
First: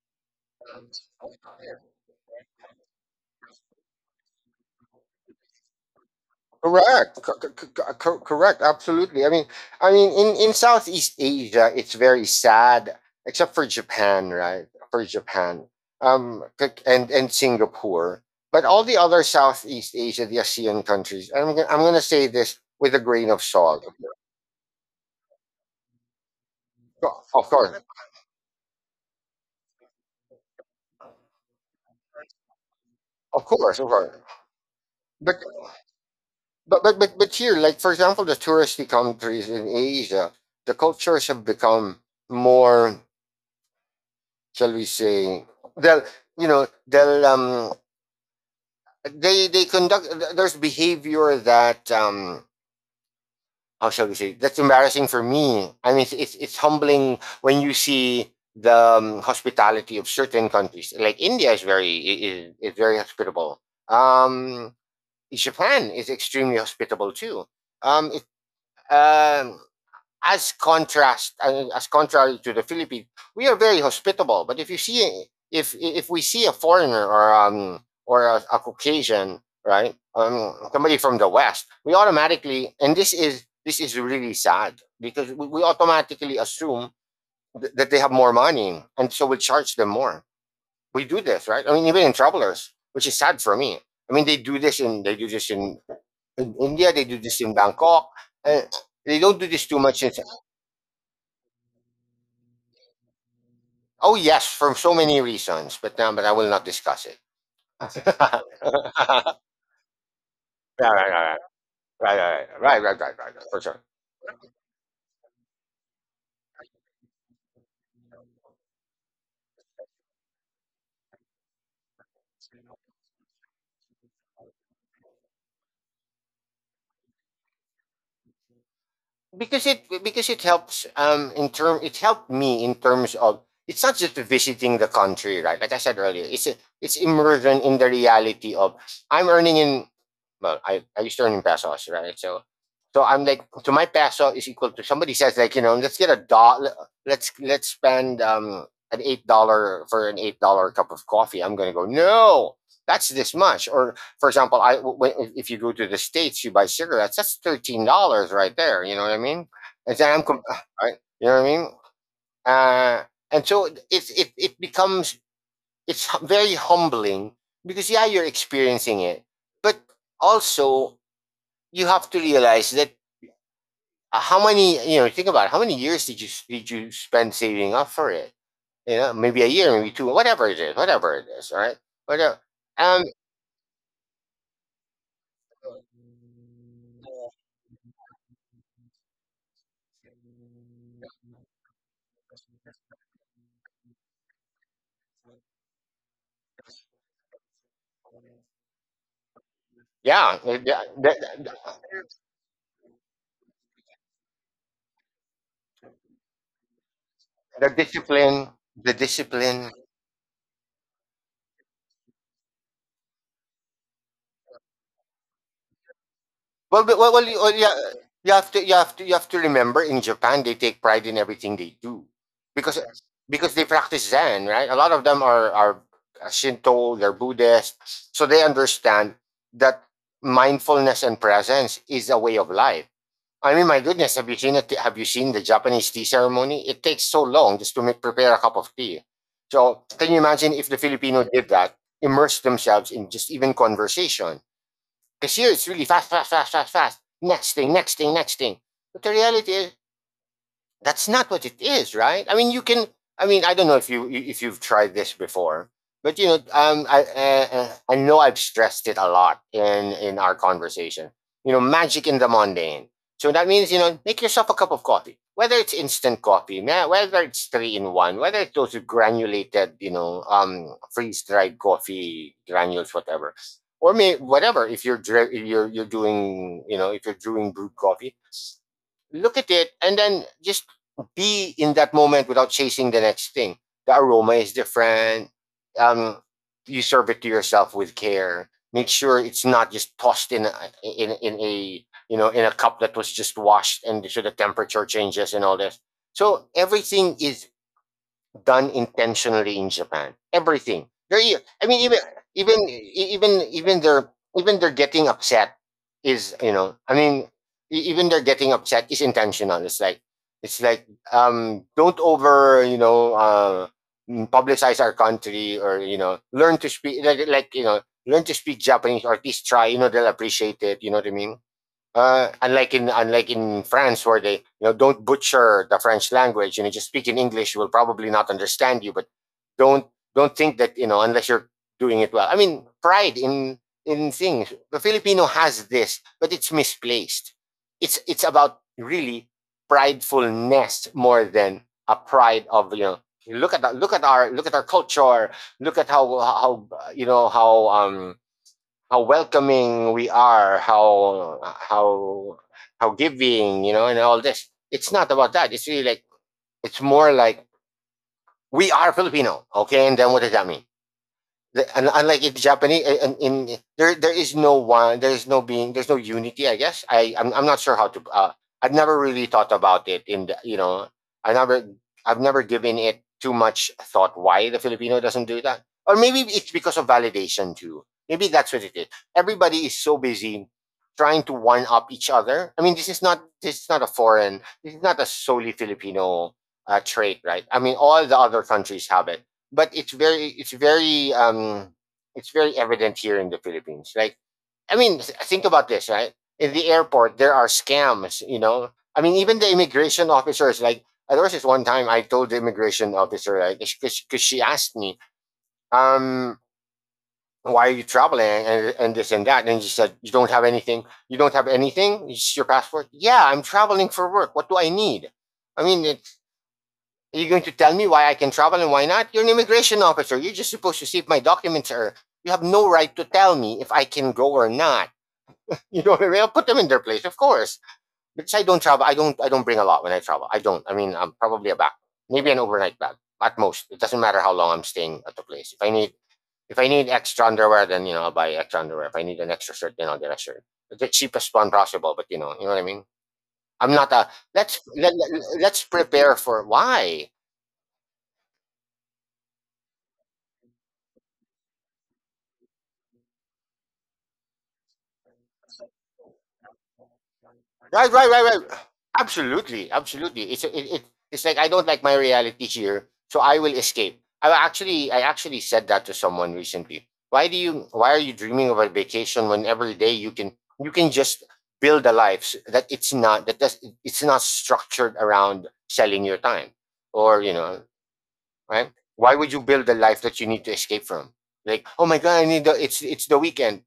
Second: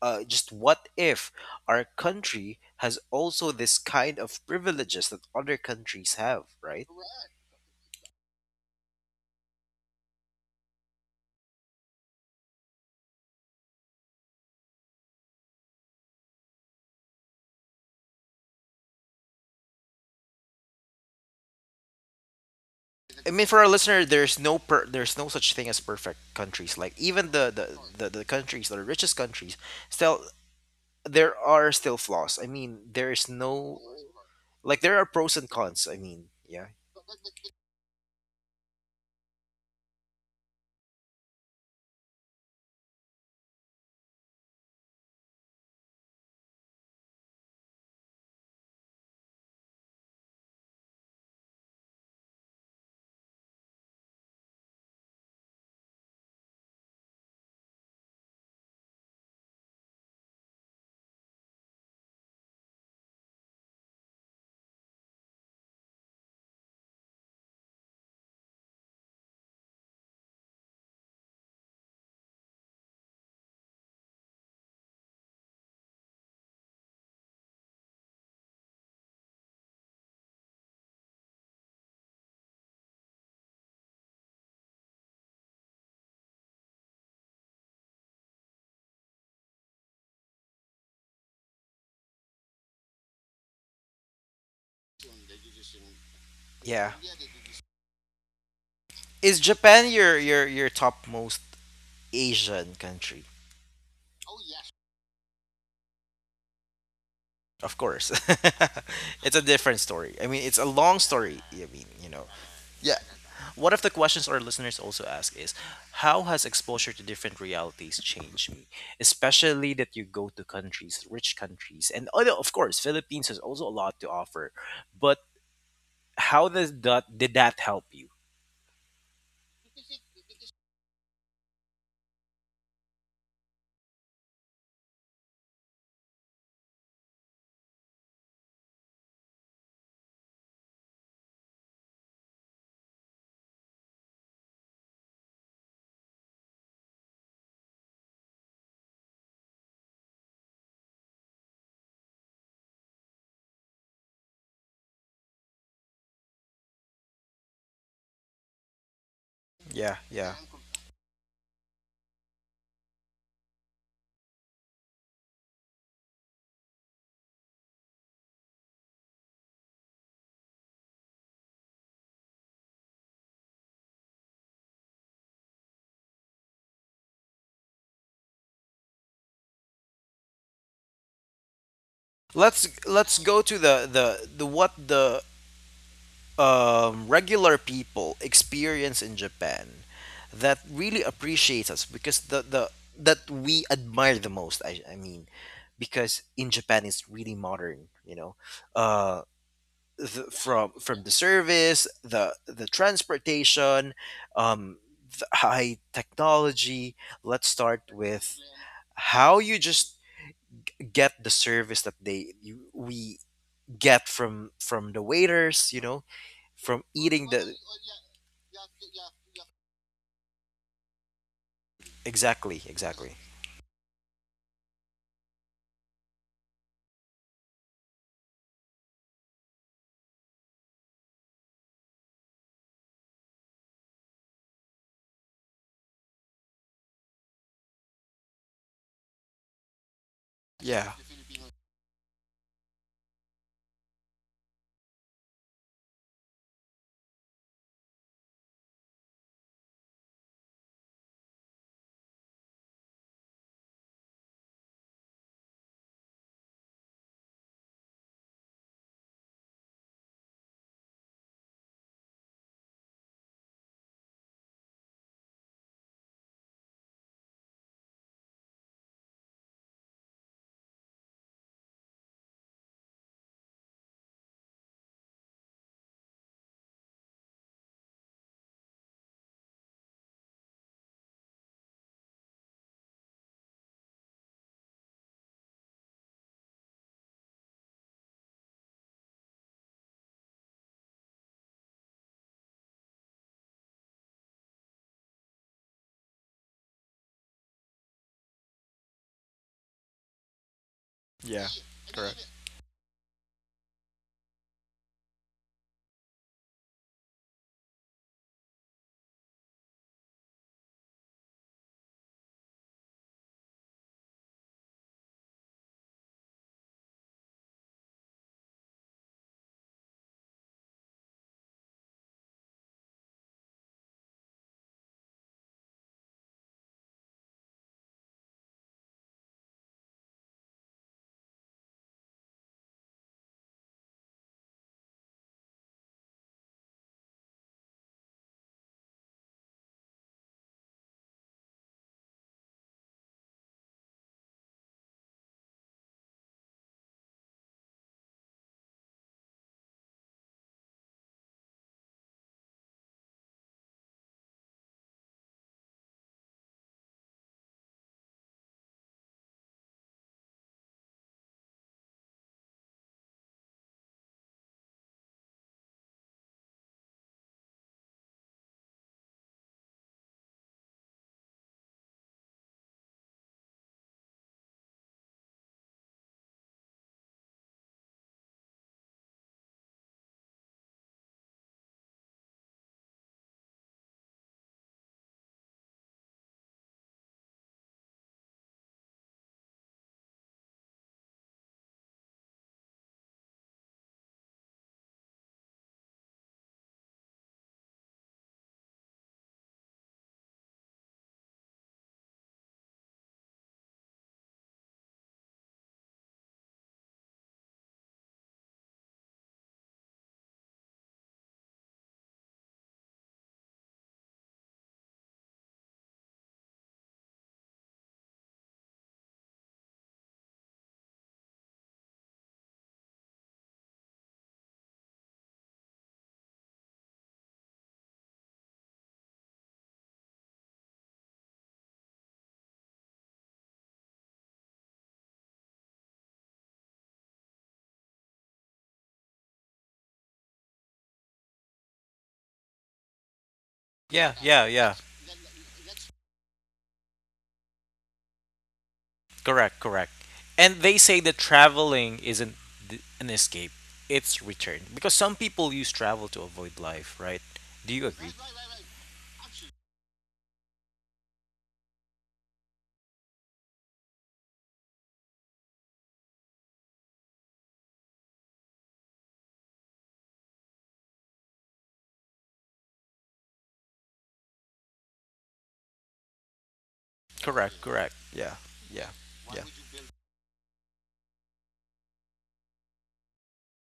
A: just what if our country has also this kind of privileges that other countries have, right?
B: Correct. Correct. Absolutely. I mean, in Southeast Asia, it's very sad, except for Japan, right? For Japan, and Singapore, but all the other Southeast Asia, the ASEAN countries. And I'm gonna say this with a
A: I
B: grain of
A: mean, for our
B: salt.
A: listener, there's no there's no such thing as perfect countries. Like, even
B: Of
A: the
B: course,
A: the, the, the countries, the richest countries, still there are still flaws. I mean, there is no,
B: of course.
A: like, there are pros
B: But
A: and cons. I mean, yeah,
B: but but here, like for example, the touristy countries in Asia, the cultures have become more. Shall we say they'll, you know, they'll, um, they conduct, there's behavior that, um, how shall we say, that's embarrassing for me. I mean, it's humbling when you see the, hospitality of certain countries. Like India is very, is very hospitable. Um, Japan is extremely hospitable too. um it, um as contrast, as contrary to the Philippines, we are very hospitable. But if you see, if we see a foreigner or, um, or a Caucasian, right, somebody from the West, we automatically, and this is really sad because we automatically assume that they have more money, and so we charge them more. We do this, right? I mean, even in travelers, which is sad for me. I mean, they do this in India,
A: yeah.
B: they do this in Bangkok. And they don't
A: Is
B: do this too
A: Japan
B: much in,
A: your top most Asian country?
B: oh, yes, for so many reasons, but, but I will not discuss it.
A: Of
B: <laughs>
A: course,
B: Right,
A: <laughs>
B: right,
A: it's a different story. I mean, it's a
B: right,
A: long
B: right,
A: story. I mean, you
B: right, right,
A: know.
B: right, right, right, right, right, right, for
A: One
B: sure.
A: of the questions our listeners also ask is, how has exposure to different realities changed me? Especially that you go to countries, rich countries, and other, of course, Philippines has also a lot to offer. But did that help you?
B: Because it helps, um, in term, it helped me in terms of, it's not just visiting the country, right? Like I said earlier, it's immersion in the reality of. I'm earning in, well, I used to earn in pesos, right? So so I'm like, so my peso is equal to. Somebody says, like, you know, let's get a dollar, let's spend, um, an $8, for an $8 cup of coffee, I'm gonna go, no, that's this much. Or for example, I, if you go to the states, you buy cigarettes. That's $13 right there. You know what I mean?
A: Yeah,
B: And then
A: yeah.
B: I'm, right? You know what I mean? Uh, and so it, it becomes, it's very humbling because, yeah, you're experiencing it, but also you have to realize that, how many, you know, think about it, how many years did you, spend saving up for it? You know, maybe a year, maybe two, whatever it is, whatever it is. All right, whatever.
A: Let's
B: Um,
A: let's go to the regular people experience in Japan, that really appreciates us because the that we admire the most. I mean, because in Japan it's really modern. Uh,
B: yeah,
A: from
B: yeah,
A: from the service, the transportation, um, the high technology. Let's
B: the
A: start with
B: discipline, the
A: how you
B: discipline.
A: just get the service that we get from the waiters, from
B: Well, but- well, well,
A: eating
B: you,
A: the
B: well, yeah, you have to remember, in Japan they take pride in everything they do,
A: exactly,
B: because
A: exactly.
B: they practice Zen, right? A lot of them are, Shinto, they're Buddhist, so they understand that mindfulness and presence is a way of life. I mean, my goodness, have you seen it? Have you seen the Japanese tea ceremony? It takes so long just to make, prepare a cup of tea. So, can you imagine if the
A: Yeah.
B: Filipino did that, immerse themselves in just even conversation? Because here it's really fast, fast, fast, fast, fast. Next thing, next thing, next thing. But the reality is, that's not what it is, right? I mean, you can. I mean, I don't know if you've tried this before, but, you know, I know I've stressed it a lot in our conversation. You know, magic in the mundane. So that means, you know, make yourself a cup of coffee, whether it's instant coffee, whether it's 3-in-1, whether it's those granulated, you know, freeze dried coffee granules, whatever, or may whatever. If you're dri- You're doing, you know, if you're doing brewed coffee, look at it and then just be in that moment without chasing the next thing. The aroma is different. Um, you serve it to yourself with care. Make sure it's not just tossed in a, in in a, you know, in a cup that was just washed, and so the temperature changes and all this. So everything is done intentionally in Japan. Everything.
A: Yeah,
B: I mean,
A: correct.
B: even they're, even they're getting upset is, you know. I mean, even they're getting upset is intentional. It's like, it's like don't over, you know, publicize our country, or, you know, learn to speak, like, you know, learn to speak Japanese, or at least try. You know, they'll appreciate it. You know what I mean? Unlike in France, where they, you know, don't butcher the French language, you know, just speak in English, will probably not understand you. But don't don't think that, you know, unless you're doing it well. I mean, pride in things. The Filipino has this, but it's misplaced. It's about, really, pridefulness more than a pride of, you know, look at the, look at our culture, look at how, you know, how, um, how welcoming we are, how giving, you know, and all this. It's not about that. It's really like, it's more like, we are Filipino, okay? And then what does that mean? Unlike in Japanese, in there, is no one, there is no being, there's no unity. I guess I, I'm not sure how to. I've never really thought about it. In the, you know, I never I've never given it too much thought. Why the Filipino doesn't do that, or maybe it's because of validation too. Maybe that's what it is. Everybody is so busy trying to one up each other. I mean, this is not a foreign. This is not a solely Filipino, trait, right? I mean, all the other countries have it, but it's very it's very evident here in the Philippines. Like, I mean, think about this, right? In the airport, there are scams. You know, I mean, even the immigration officers. Like, there was this one time I told the immigration officer, like, because she asked me, um, why are you traveling and this and that, and she said, you don't have anything. You don't have anything. It's your passport. Yeah, I'm traveling for work. What do I need? I mean, it, are you going to tell me why I can travel and why not? You're an immigration officer. You're just supposed to see if my documents are. You have no right to tell me if I can go or not. <laughs> You know what I mean? I'll put them in their place, of course. Because I don't travel. I don't. I don't bring a lot when I travel. I don't. I mean, I'm probably a bag, maybe an overnight bag at most. It doesn't matter how long I'm staying at the place. If I need extra underwear, then you know I'll buy extra underwear. If I need an extra shirt, then I'll get a shirt. The cheapest one possible, but you know what I mean. I'm not a
A: Yeah, yeah,
B: let's
A: yeah.
B: let, let, let's prepare for why.
A: Correct, correct. And they say that traveling isn't an escape, it's return. Because some people use travel to avoid life, right? Do you
B: Right,
A: agree?
B: right, right, right. Absolutely, absolutely. It's like I don't like my reality here, so I will escape. I actually said that to someone recently. Why are you dreaming of a vacation when every day you can just build a life that it's not structured around selling your time or you
A: Correct,
B: know,
A: correct. Yeah,
B: right?
A: yeah,
B: Why would
A: yeah.
B: you build a life that you need to escape from? Like, oh my god, I need the it's the weekend.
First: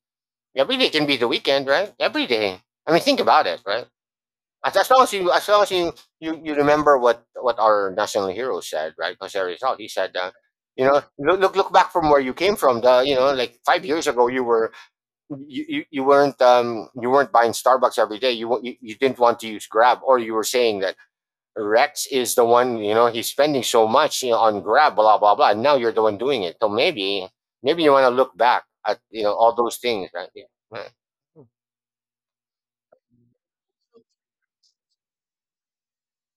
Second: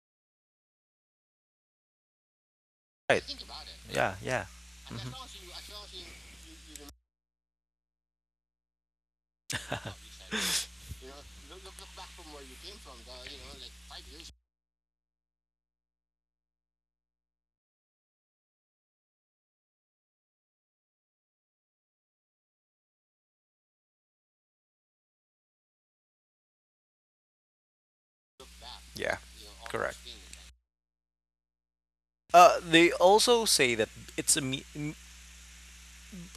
B: Every day can be the weekend, right? Every day. I mean, think
A: Right.
B: about it, right?
A: Yeah, yeah. Hmm,
B: As long as you, you remember what our national hero said, right? Because as a result, he said, you know, look, look back from where you came from. The You know, like 5 years ago, you were you weren't you weren't buying Starbucks every day. You you didn't want to use Grab, or you were saying that Rex is the one. You know, he's spending so much, you know, on Grab, blah blah blah. And now you're the one doing it. So maybe maybe you want to look back at,
A: yeah.
B: you know, all those
A: Correct.
B: things, right? Yeah. Right.
A: They also say that it's a me-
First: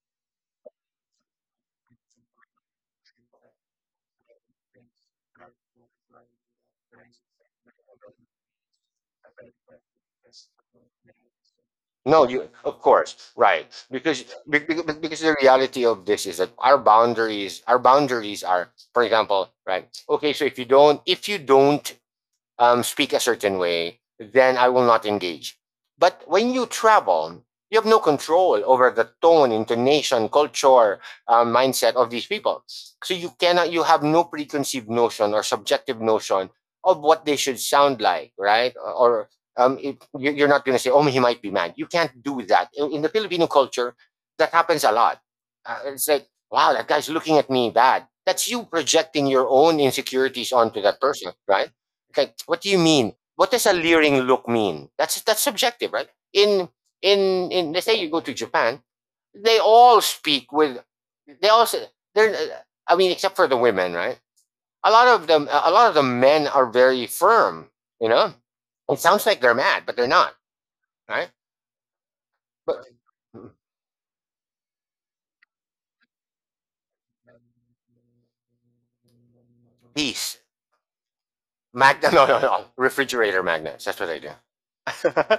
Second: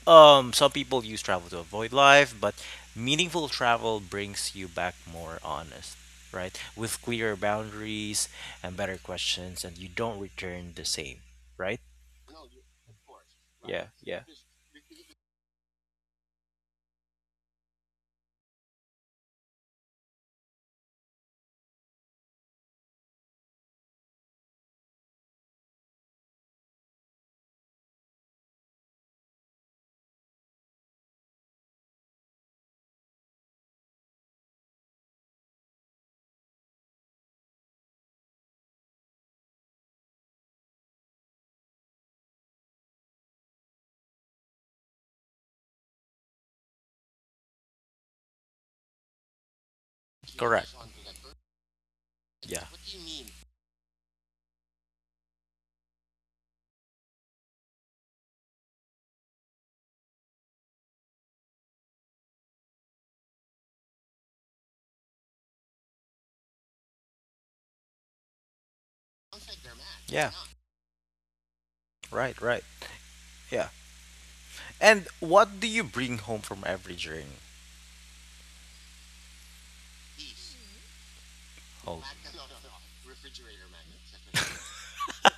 A: Some people use travel to avoid life, but meaningful travel brings you back more honest, right? With clearer boundaries and better questions, and you don't return the same, right?
B: No, you, of course, right.
A: Yeah,
B: Because
A: yeah.
B: because the reality of this is that our boundaries are, for example, right. Okay, so if you don't speak a certain way, then I will not engage. But when you travel, you have no control over the tone, intonation, culture, mindset of these people. So you have no preconceived notion or subjective notion of what they should sound like, right? Or it, you- are not going to say, oh, he might be mad. You can't do that. In the Filipino culture, that happens a lot. It's like, wow, that guy's looking at me bad. That's you projecting your own insecurities
A: Correct.
B: onto that person, right? Like, what
A: Yeah.
B: do you mean? What does a leering look mean? That's subjective, right? In let's say you go to Japan, they all speak with they also they're, I mean, except for the women, right? A lot of them, a lot of the men are very firm, you know. It sounds like they're mad, but they're
A: Yeah.
B: not, right?
A: Right, right.
B: But
A: Yeah. And what do you bring home from every journey?
B: peace,
A: Hold.
B: magna no, no, no, refrigerator magnets, that's what I do.
A: <laughs>
B: <laughs>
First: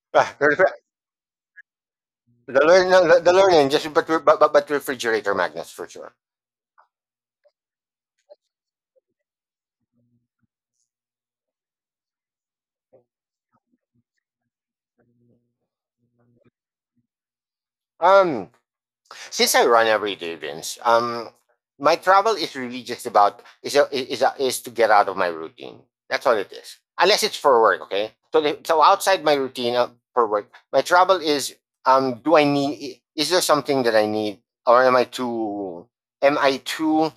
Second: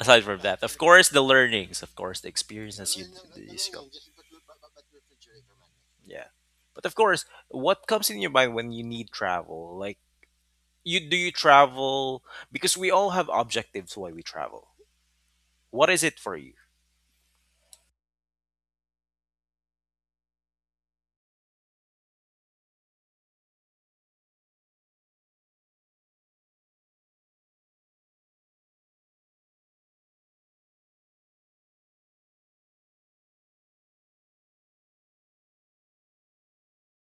A: Aside
B: Ah,
A: from that,
B: the,
A: of course, the learnings, of course, the experiences you,
B: no, the
A: you,
B: learning
A: got.
B: just but, but refrigerator magnets for sure.
A: Yeah. But of course, what comes in your mind when you need travel? Like, you do you travel because we all have objectives why we travel. What is it for you?
B: Um, since I run every day, Vince, my travel is really just about is to get out of my routine. That's all it is. Unless it's for work, okay. So outside my routine, for work, my travel is, do I need? Is there something that I need, or am I too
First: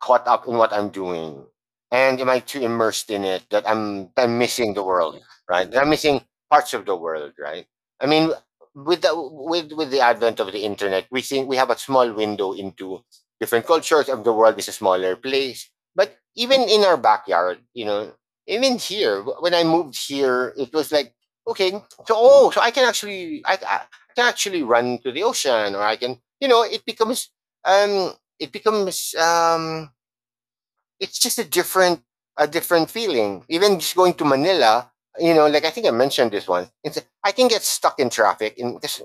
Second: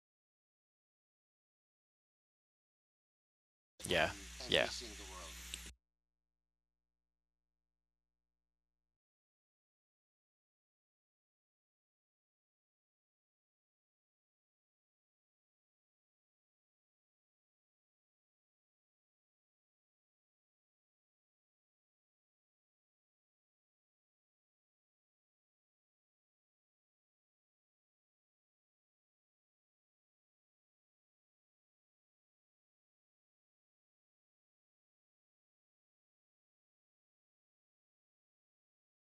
B: caught up in what I'm doing, and am I too immersed in it that
A: Yeah.
B: I'm
A: Yeah.
B: missing the world, right? That I'm missing parts of the world, right? I mean, with the advent of the internet, we think we have a small window into different cultures of the world is a smaller place. But even in our backyard, you know, even here, when I moved here, it was like, okay, so, oh, so I can actually I can actually run to the ocean, or I can, you know, it becomes um it becomes um it's just a different feeling. Even just going to Manila, you know, like I think I mentioned this one. It's, I can get stuck in traffic in this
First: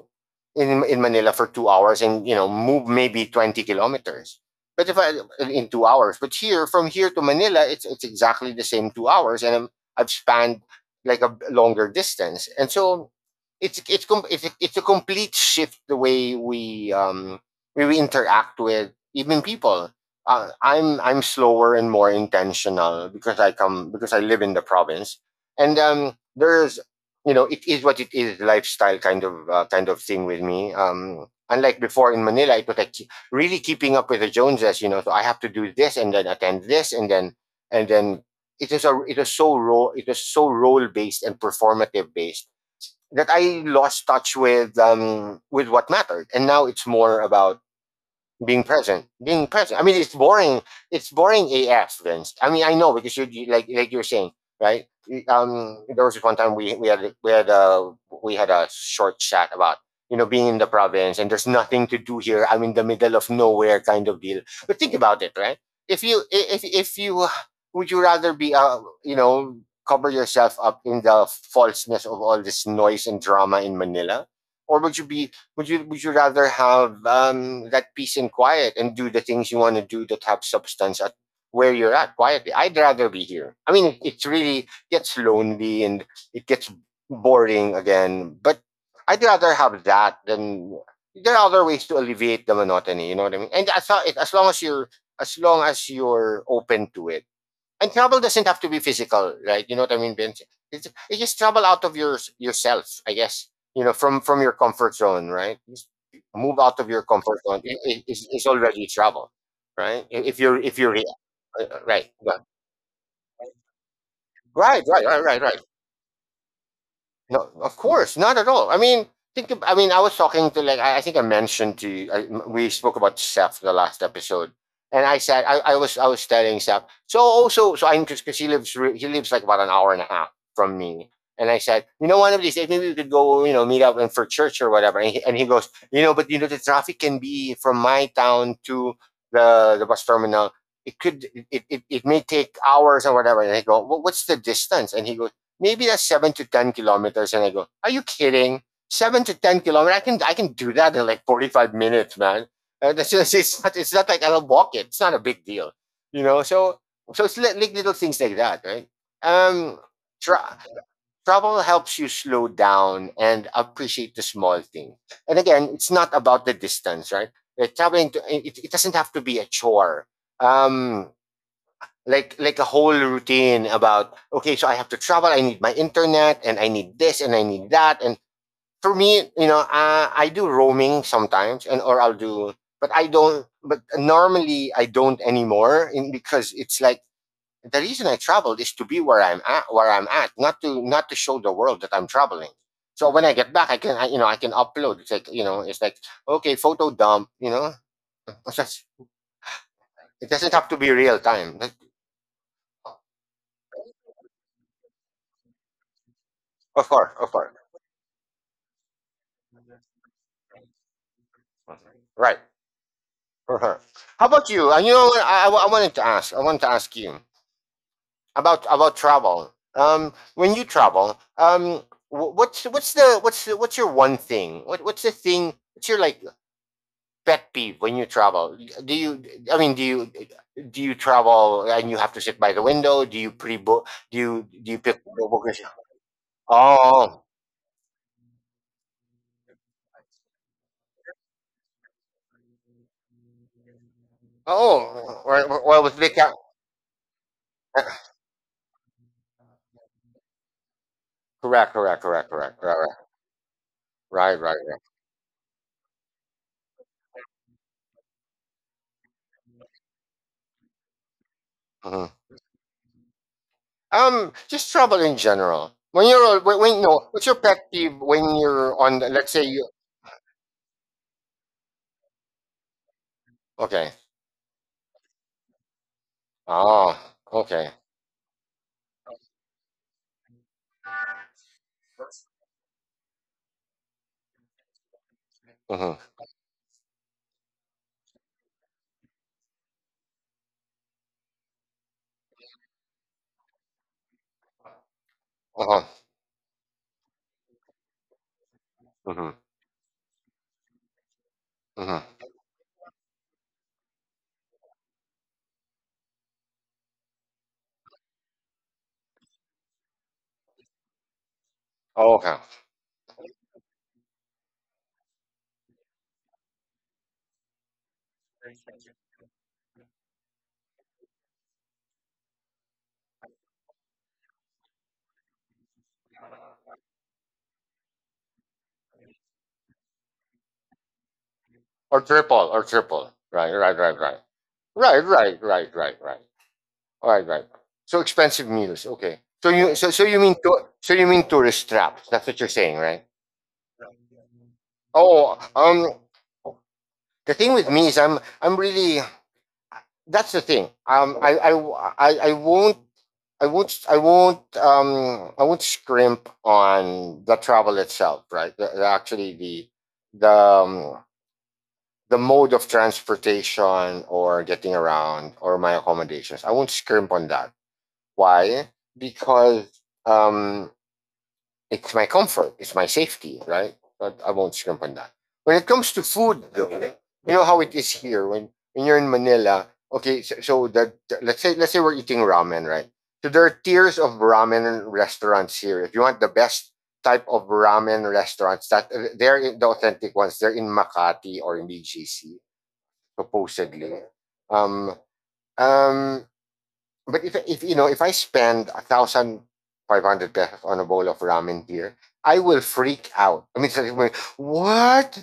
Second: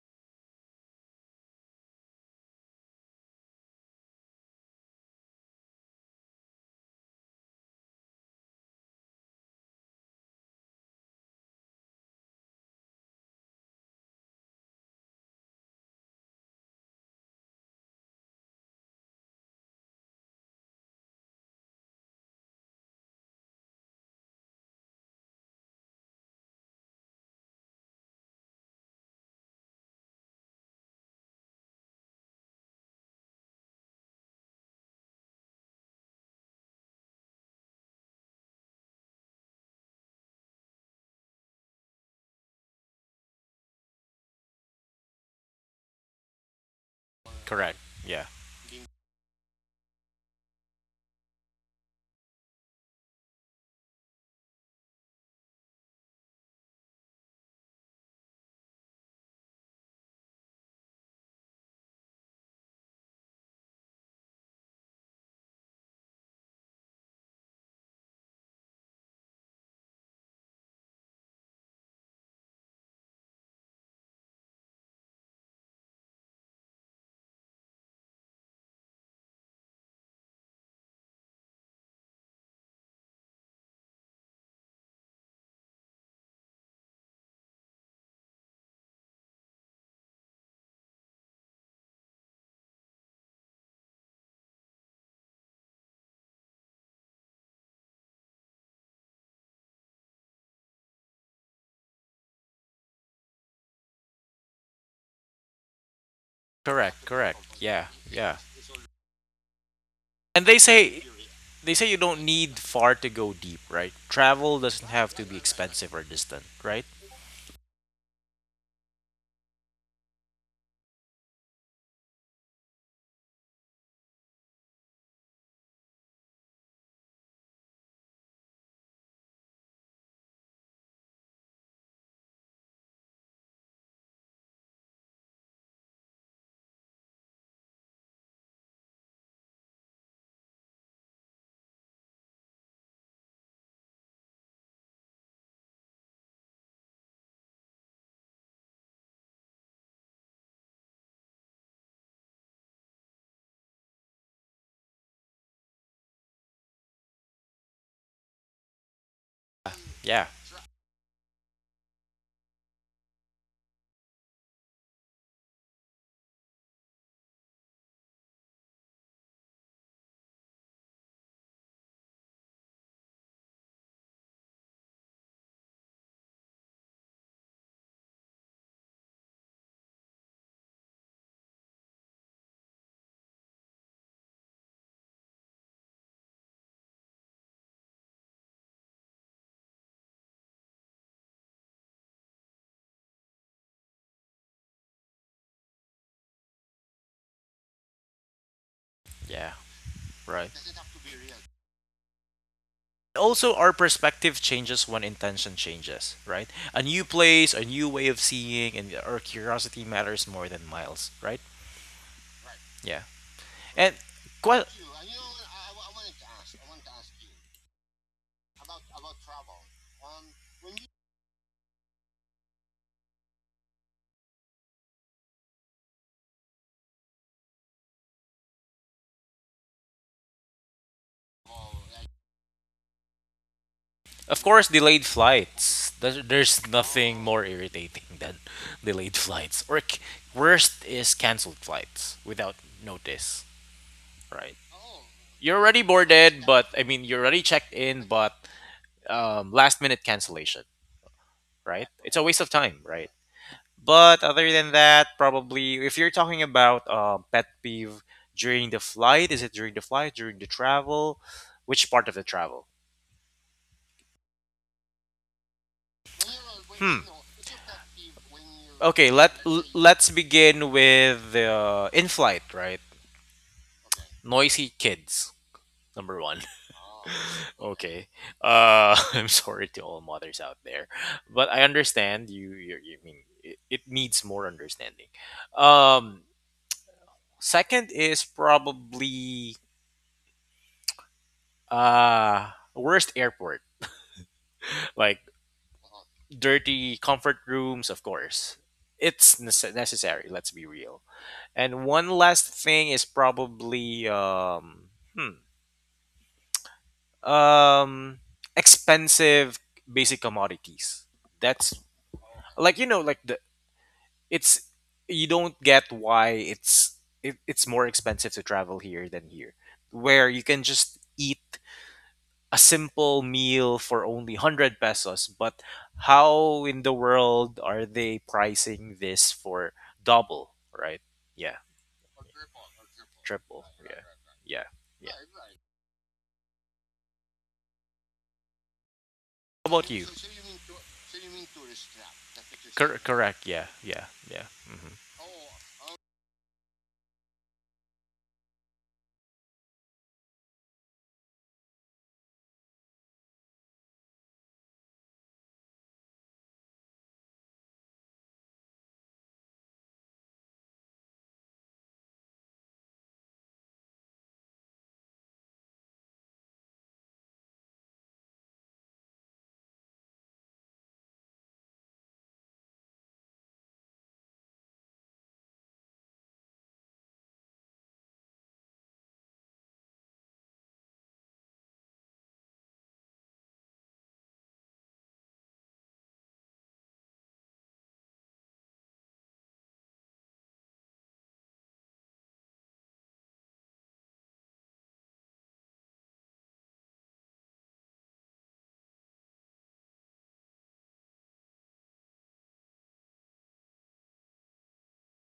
B: in Manila for 2 hours and you know move maybe 20 kilometers. But if I, in 2 hours, but here from here to Manila, it's exactly the same 2 hours, and I'm, I've spanned like a longer distance, and so it's it's it's a complete shift the way we interact with even people, I'm slower and more intentional because I come, because I live in the province, and, there's you know it is what it is lifestyle kind of, kind of thing with me. Unlike before in Manila, it was like really keeping up with the Joneses. You know, so I have to do this and then attend this and then it is a it is so role based and performative based that I lost touch with, with what mattered, and now it's more about
A: Correct. Yeah.
B: being present. I mean, it's boring. It's boring af, Vince. I mean, I know because you like you were saying, right? There was this one time we we had a short chat about, you know, being in the province and there's nothing to do here, I'm in the middle of nowhere kind of deal. But think about it, right? If you if you would you rather be, uh, you know, cover yourself up in the falseness of all this noise and drama in Manila, or would you be, would you rather have, that peace and quiet and do the things you want to do that have substance at where you're at quietly? I'd rather be here. I mean, it's really gets lonely and it gets boring again, but I'd rather have that than there are other ways to alleviate the monotony. You know what I mean? As long as you're, as long as you're open to it, and trouble doesn't have to be physical, right? You know what I mean, Vince? It's just trouble out of your yourself, I guess. You know, from your comfort zone, right? Just move out of your
A: Correct.
B: comfort
A: Correct.
B: zone
A: Yeah. Yeah.
B: is already trouble, right? If
A: And they
B: you're, if you're,
A: say they say you
B: right,
A: don't
B: right,
A: need far to go deep, right? Travel
B: right,
A: doesn't
B: right,
A: have
B: right,
A: to be
B: right, right.
A: expensive or distant, right?
B: No, of course, not at all. I mean, think. Of, I mean, I was talking to, like, I think I mentioned to you. I, we spoke about Seth the last episode, and I said I was telling Seth. So also, so I am, because he lives he lives like about 1.5 hours from me, and I said, you know, one of these days maybe we could go, you know, meet up and for church or whatever. And he goes, you know, but you know the traffic can be from my town to the bus terminal. It could it may take hours or whatever. And I go, well, what's the distance? And he goes maybe that's 7 to 10 kilometers. And I go, are you kidding? 7 to 10 kilometers. I can do that in like 45 minutes, man. That's just, it's not like I'll walk it. It's not a big deal, you know. So so it's like little things like that, right? Um,
A: Yeah.
B: tra- travel helps you slow down and appreciate the small thing. And again, it's not about the distance, right? Traveling to, it doesn't have to be a chore. Um, like a whole routine about, okay, so I have to travel, I need my internet and I need this and I need that. And for me, you know, I do roaming sometimes, and or I'll do, but I don't, but normally I don't anymore, because it's like, the reason I traveled is to be where I'm at, not to show the world that I'm traveling. So when I get back I can, you know, I can upload. It's like, you know, it's like, okay, photo dump. <laughs> It's just-
A: Yeah.
B: it
A: Right.
B: doesn't have to be real time.
A: Also, our perspective changes when intention changes, right? A
B: Of
A: new
B: course, of course.
A: place, a new way of seeing, and our curiosity matters more than miles, right?
B: Right.
A: Yeah.
B: For her.
A: And
B: How about you? And you know what? I wanted to ask. I wanted to ask you about travel. When you travel, what's your one thing? What's the thing? What's your, like, pet peeve when you travel? Do you? I mean, do you? Do you travel and you have to sit by the window? Do you pre-book? Do
A: of
B: you
A: course,
B: do you pick
A: delayed
B: book?
A: flights. There's
B: Oh.
A: nothing more irritating than delayed flights. Worst is canceled flights without notice, right? You're already
B: With Vic.
A: boarded, but I mean, you're already checked in, but last minute cancellation,
B: Correct,
A: right?
B: correct,
A: It's a
B: correct,
A: waste of
B: correct, right,
A: time, right? But
B: right,
A: other
B: right,
A: than
B: right,
A: that, probably if you're talking about pet peeve during the flight, is it during the flight, during the travel? Which part of
B: right.
A: the travel?
B: Just trouble in general. When you're when,
A: Hmm.
B: no, what's your pet peeve when you're on
A: Okay,
B: Let's say you.
A: let's begin with the in flight, right?
B: Okay.
A: Noisy kids, number one.
B: Oh.
A: <laughs>
B: Okay.
A: Okay, <laughs> I'm sorry to all mothers out there, but I understand you. You mean it needs more understanding.
B: Mhm.
A: Um, Second is probably worst airport. Like
B: Uh-huh.
A: dirty comfort rooms, of course.
B: Mhm.
A: It's necessary, let's be real. And
B: Mhm.
A: one last thing is probably hmm, um expensive basic commodities. That's
B: Oh, okay.
A: like, like the it's, you don't get why it's more expensive to travel here than here, where you can just eat a simple meal for only 100 pesos, but how in the world are they pricing this for double, right? Yeah,
B: Or triple. Or triple. Right.
A: triple.
B: Right. Right.
A: Yeah,
B: Right.
A: yeah,
B: Right.
A: yeah.
B: Right. Right. Right. Right. All right. Right. So expensive meals. Okay. So
A: How
B: you,
A: about
B: so
A: you?
B: you mean to, so you mean tourist traps? That's what you're saying, right?
A: Correct, yeah, yeah, yeah. Hmm.
B: Oh. The thing with me is I'm really, that's the thing. I won't, I won't, I won't scrimp on the travel itself, right? Actually, the, um, the mode of transportation or getting around or my accommodations. I won't scrimp on that. Why? Because um, it's my comfort, it's my safety, right? But I won't scrimp on that. When it comes to food, though, you know how it is here when you're in Manila. Okay, so, so the, let's say we're eating ramen, right? So there are tiers of ramen restaurants here. If you want the best type of ramen restaurants, that they're the authentic ones. They're in Makati or in BGC, supposedly. Um, um, but if you know, if I spend 1,500 pesos on a bowl of ramen here, I will freak out. I mean, <laughs> it's like, what?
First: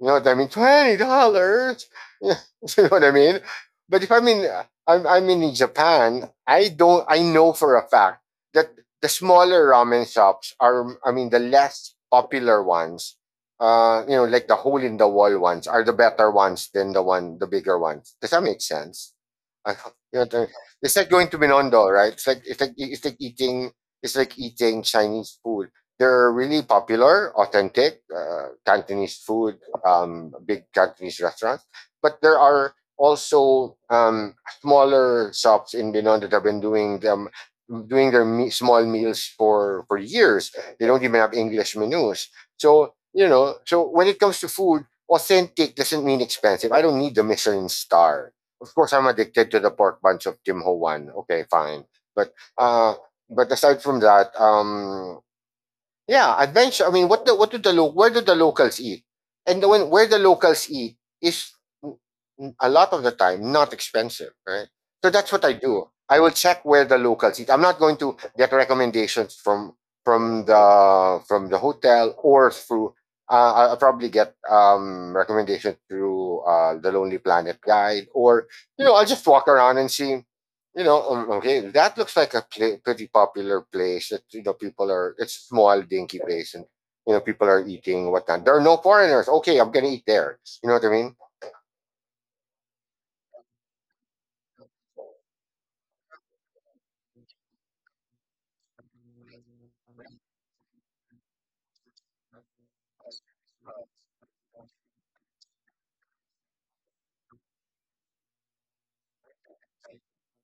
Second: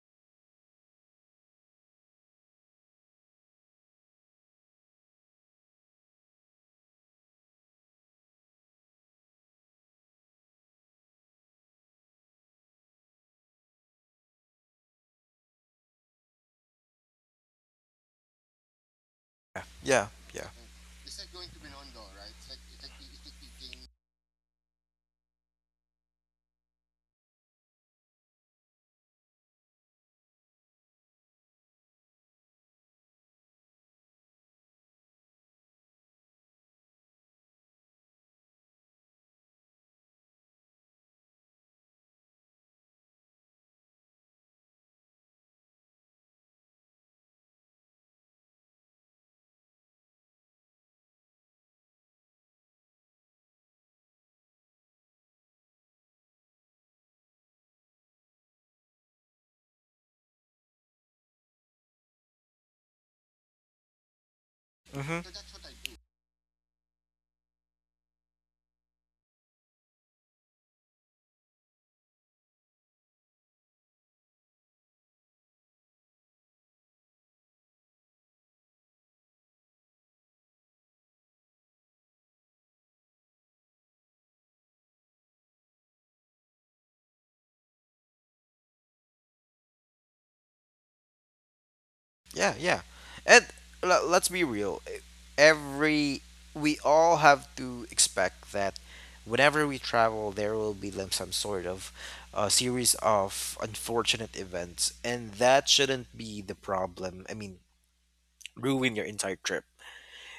B: You know what I mean? $20. <laughs> You know what I mean? But if I'm in I'm, I'm in Japan, I don't I know for a fact that the smaller ramen shops are, I mean the less popular ones, you know, like the hole in the wall ones, are the better ones than the bigger ones. Does that make sense? <laughs> I,
A: Yeah,
B: you know,
A: yeah.
B: it's like going to Binondo, right? It's like eating Chinese food. They're really popular, authentic Cantonese food, big Cantonese restaurants. But there are also smaller shops in Binondo that have been doing their small meals for years. They don't even have English menus. So, you know, so when it comes to food, authentic doesn't mean expensive. I don't need the Michelin star. Of course, I'm addicted to the pork bunch of Tim Ho Wan. Okay, fine. But uh, but aside from that, yeah, adventure. I mean, what do the where do the locals eat? And when, where the locals eat is, mm, a lot of the time not expensive, right? So
A: Hmm.
B: that's what I do. I will check where the locals eat. I'm not going to get recommendations from, from the hotel or through. I'll probably get recommendations through the Lonely Planet guide, or you know, I'll just walk around and see, you know, okay, that looks like a pla pretty popular place that, you know, people are, it's a small, dinky place and, you know, people are eating, whatnot. There are no foreigners. Okay, I'm going to eat there. You know what I mean?
A: Yeah, yeah. And let's be real. E, Every We all have to expect that whenever we travel, there will be like some sort of series of unfortunate events, and that shouldn't be the problem. I mean, ruin your entire trip.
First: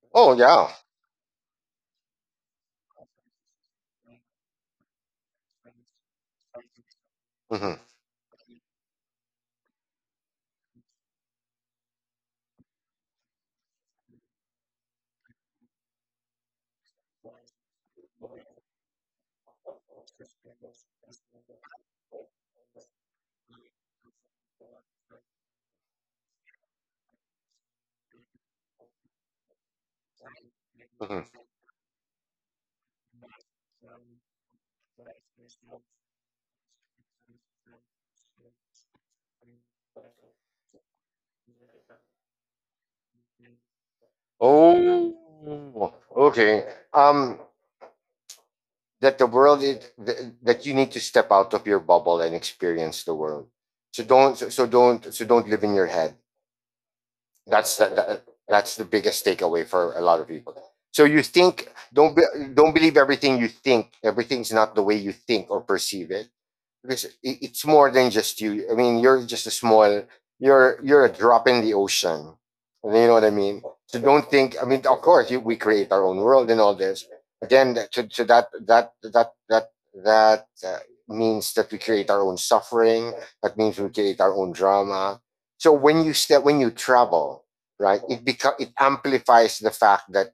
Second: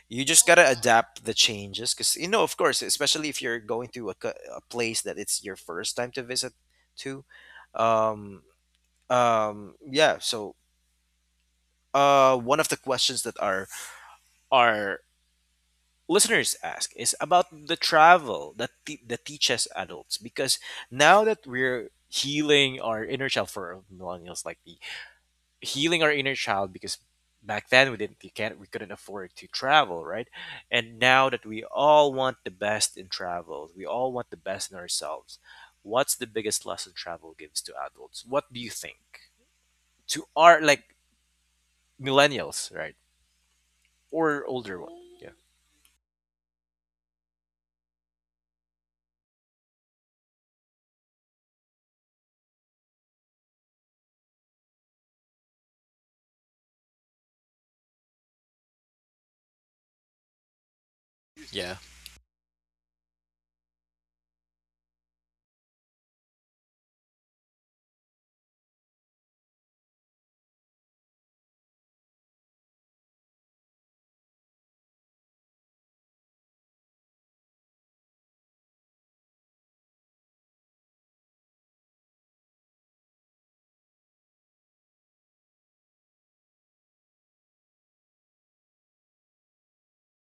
A: You
B: Oh,
A: just gotta
B: yeah.
A: adapt the changes, because, of course, especially if you're going to a place that it's your first time to visit to.
B: Hmm.
A: Um, yeah. So, one of the questions that are listeners ask is about the travel that that teaches adults, because now that we're healing our inner child for millennials like me, healing our inner child because back then we didn't, we can't, we couldn't afford to travel, right? And now
B: Hmm.
A: that we all want the best in travel, we all want the best in ourselves. What's the biggest lesson travel gives to adults, what do you think, to our like millennials, right? Or older one.
B: Oh, okay. Um, that the world is, that you need to step out of your bubble and experience the world. So don't, so don't, so don't live in your head. That's the, that's the biggest takeaway for a lot of people. So you think,
A: Yeah.
B: don't be, don't believe everything you think. Everything's not the way you think or perceive it, because it's more than just you. I mean, you're just a small, you're a drop in the ocean. You know what I mean? So don't think. I mean, of course, we create our own world and all this. Again, to that means that we create our own suffering. That means we create our own drama. So when you when you travel, right, it amplifies the fact that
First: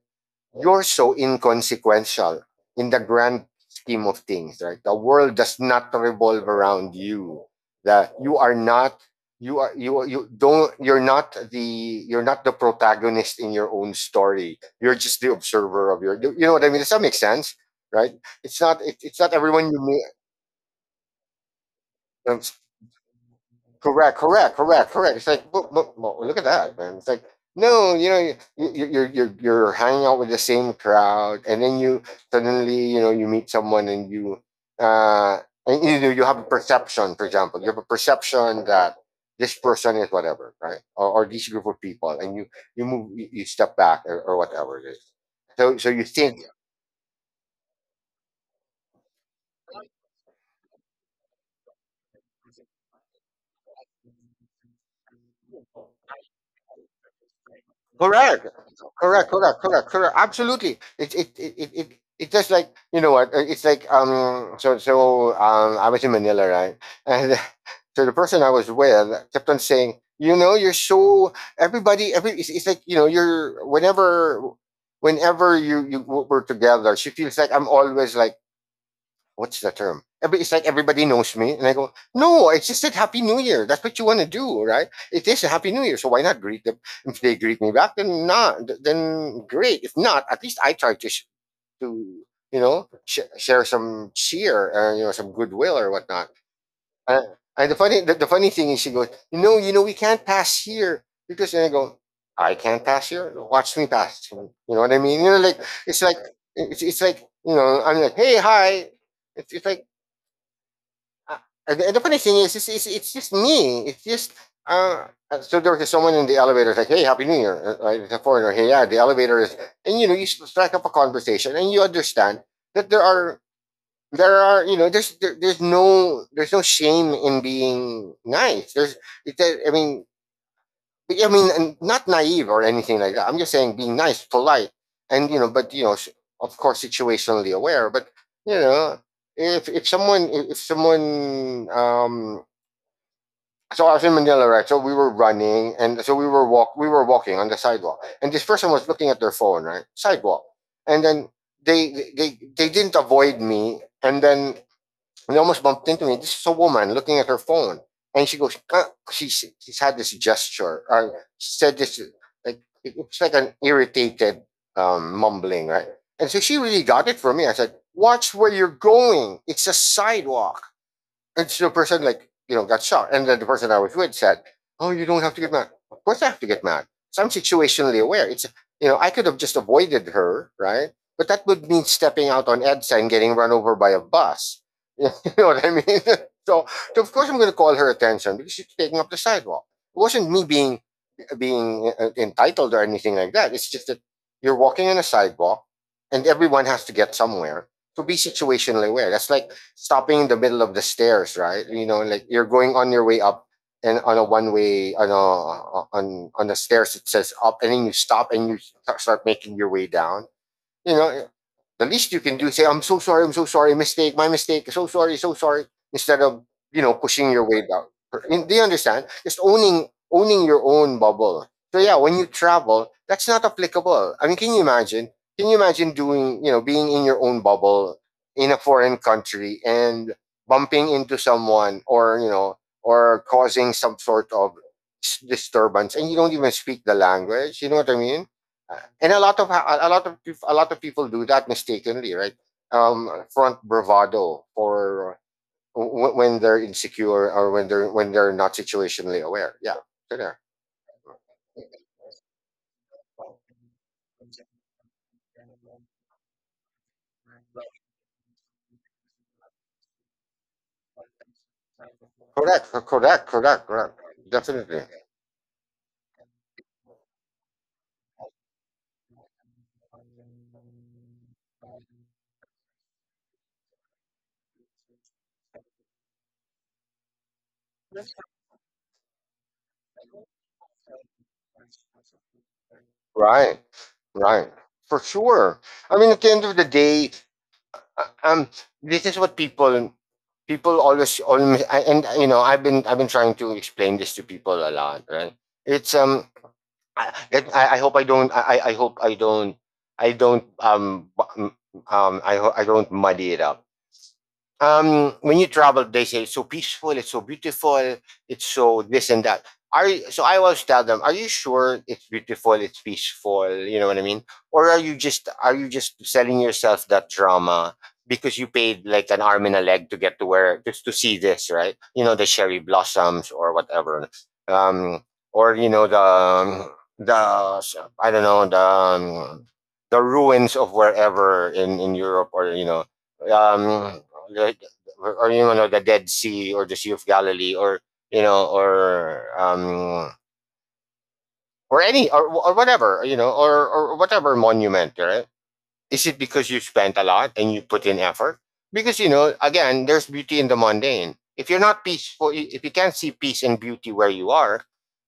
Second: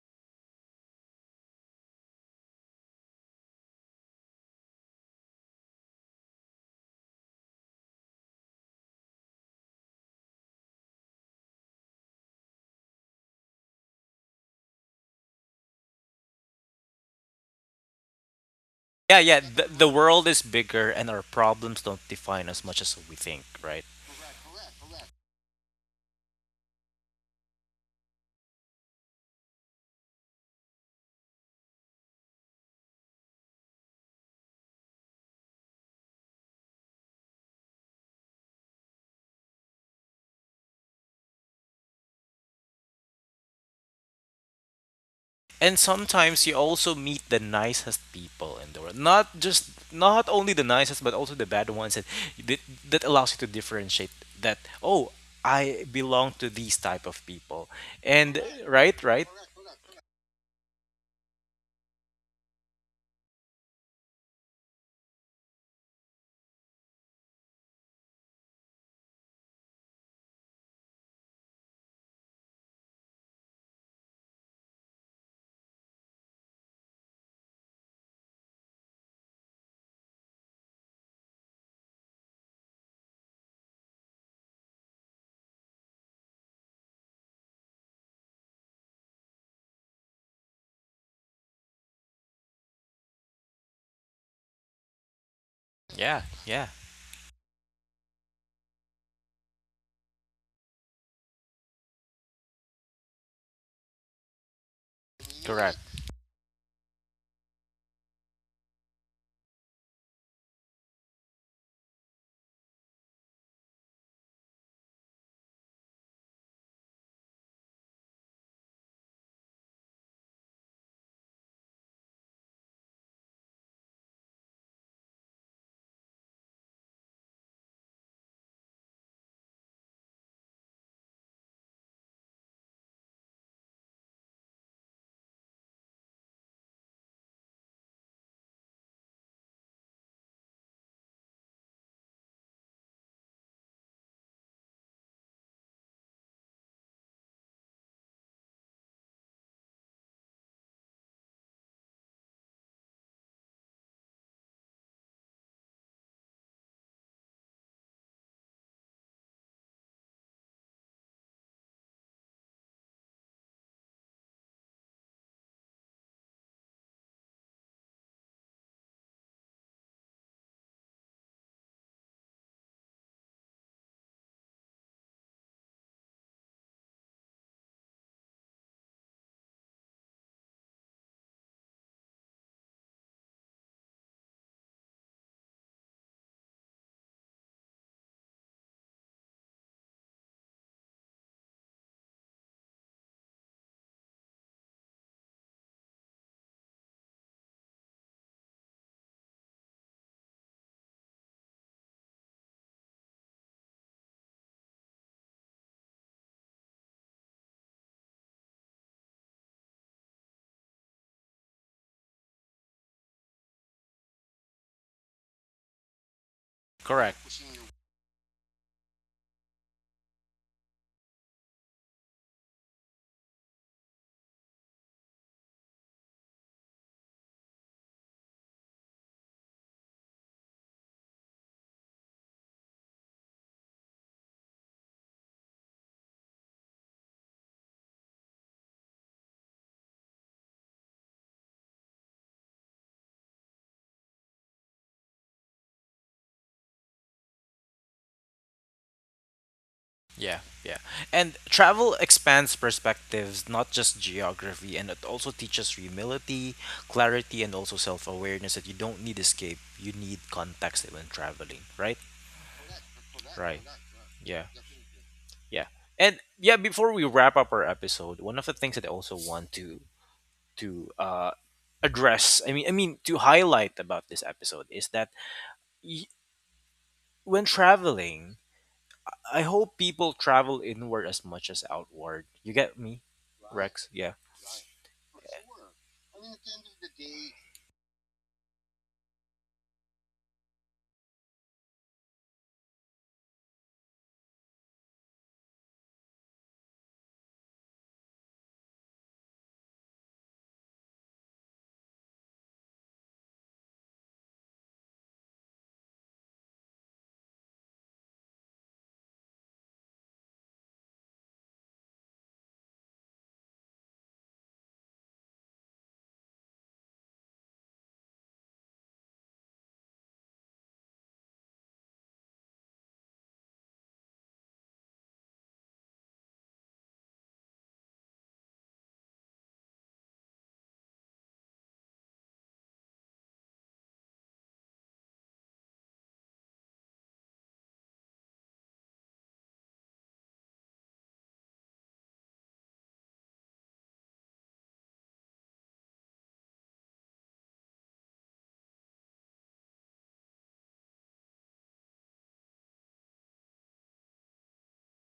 B: you're so inconsequential in the grand scheme of things, right? The world does not revolve around you. That you are not, you don't you're not the, you're not the protagonist in your own story. You're just the observer of your. You know what I mean? Does that make sense? Right? It's not,
A: Yeah,
B: it's not
A: yeah. The,
B: everyone you
A: the
B: meet.
A: world is bigger and our problems don't
B: Um,
A: define as much as we think, right?
B: correct, correct, correct, correct. It's like, look, look, look at that, man. It's like, no, you know, you're you're hanging out with the same crowd, and then you suddenly, you know, you meet someone uh, and you know, you have a perception. For example, you have a perception that this person is whatever, right, or this group of people, and you move, you step back, or whatever it is. So
A: And
B: so you think.
A: sometimes you also meet the nicest people in the world. Not only the nicest, but also the bad ones that, that allows you to differentiate that, oh, I belong to these type of people. And,
B: Correct.
A: right, right?
B: Correct. Correct. Correct. Correct. Absolutely. It it's just like, you know what? It's like. So um. I was in Manila, right? And <laughs> so the person I was with kept on saying, you know, you're so, everybody. Every, it's like, you know, you're whenever were together, she feels like I'm always like, what's the term? Every, it's like everybody knows me. And I go, no, I just said Happy New Year. That's what you want to do, right? It is a Happy New Year. So why not greet them? If they greet me back, then not, then great. If not, at least I try to, to you know, share some cheer, you know, some goodwill or
A: Yeah,
B: whatnot.
A: yeah.
B: Uh, and the funny, the funny thing is she goes, you know, we can't pass here, because. And I go, I can't pass here. Watch me pass. You know what I mean? You know,
A: Correct.
B: like, it's like, you know, I'm like, hey, hi. It's like, uh, the funny thing is, it's just me. It's just so there was someone in the elevator like, "Hey, Happy New Year!" Right? It's a foreigner. Hey, yeah, the elevator is, and you know, you strike up a conversation, and you understand that there are, you know, there's no, there's no shame in being nice. There's, I mean, I mean, and not naive or anything like that. I'm just saying being nice, polite, and you know, but you know, of course, situationally aware. But you know, if if someone um, so I was in Manila, right? So we were running, and so we were walk we were walking on the sidewalk, and this person was looking at their phone, right? Sidewalk, and then they didn't avoid me, and then and they almost bumped into me. This is a woman looking at her phone. And she goes, "Ah," she's had this gesture, or said this, like, it was like an irritated mumbling, right? And so she really got it from me. I said, watch where you're going. It's a sidewalk. And so the person like, you know, got shocked. And then the person I was with said, oh, you don't have to get mad. Of course I have to get mad. So I'm situationally aware. It's, you know, I could have just avoided her, right? But that would mean stepping out on EDSA and getting run over by a bus. <laughs> You know what I mean? <laughs> So, so of course I'm gonna call her attention because she's taking up the sidewalk. It wasn't me being, entitled or anything like that. It's just that you're walking on a sidewalk and everyone has to get somewhere. So be situationally aware. That's like stopping in the middle of the stairs, right? You know, like you're going on your way up and on a one way on a on on the stairs it says up, and then you stop and you start making your way down. You know, the least you can do is say, "I'm so sorry, I'm so sorry, mistake, my mistake, so sorry, so sorry," instead of, pushing
A: Correct.
B: your way down. And they understand? Just owning your own bubble. So yeah, when you travel, that's not applicable. I mean, can you imagine? Can you imagine doing, you know, being in your own bubble in a foreign country and bumping into someone, or, you know, or causing some sort of disturbance and you don't even speak the language? You know what I mean? And a lot of a lot of people do that mistakenly, right? Front bravado, or when they're insecure, or when they're not situationally aware. Yeah, so there.
A: Yeah, yeah. And travel expands perspectives, not just geography, and it also teaches humility, clarity, and also self awareness that you don't need escape, you need context when traveling, right?
B: Correct, correct,
A: Right.
B: correct, correct.
A: Yeah,
B: Definitely.
A: yeah. And yeah, before we wrap up our episode, one of the things that I also want to address, I mean to highlight about this episode is that, y- when traveling, I hope people travel inward as much as outward. You get me,
B: Right,
A: Rex? Yeah.
B: right. For sure. I mean, at the end of the day, uh, um, this is what people always and you know, I've been trying to explain this to people a lot, right? It's I hope I don't. I hope I don't. I don't. I don't muddy it up. When you travel they say it's so peaceful, it's so beautiful, it's so this and that. So I always tell them, are you sure it's beautiful, it's peaceful? You know what I mean? Or are you just selling yourself that drama, because you paid like an arm and a leg to get to where, just to see this, right? You know, the cherry blossoms or whatever. Um or you know, the I don't know the ruins of wherever in Europe, or, you know, um or you know, the Dead Sea or the Sea of Galilee, or, you know, or whatever, you know, or whatever monument, right? Is it because you spent a lot and you put in effort? Because, you know, again, there's beauty in the mundane. If you're not peaceful, if you can't see peace and beauty where you are,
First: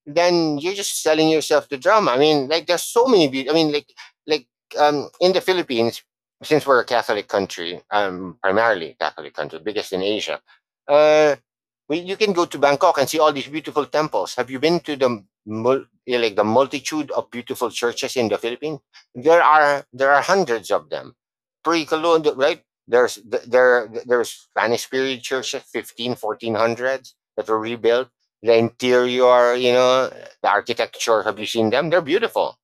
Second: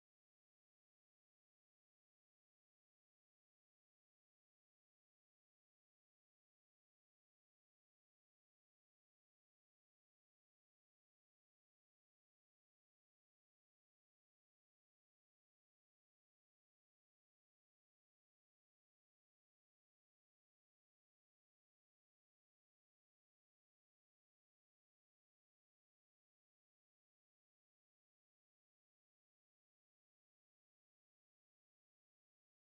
B: then you're just selling yourself to drama. I mean, like, there's so many. Beauty. I mean, like, like in the Philippines, since we're a Catholic country, primarily Catholic country, biggest in Asia, uh, you can go to Bangkok and see all these beautiful temples. Have you been to like the multitude of beautiful churches in the Philippines? There are there are hundreds of them, pre-colonial, right? There's Spanish period churches, 15 1400s, that were rebuilt. The interior, you know, the architecture, have you seen them? They're beautiful.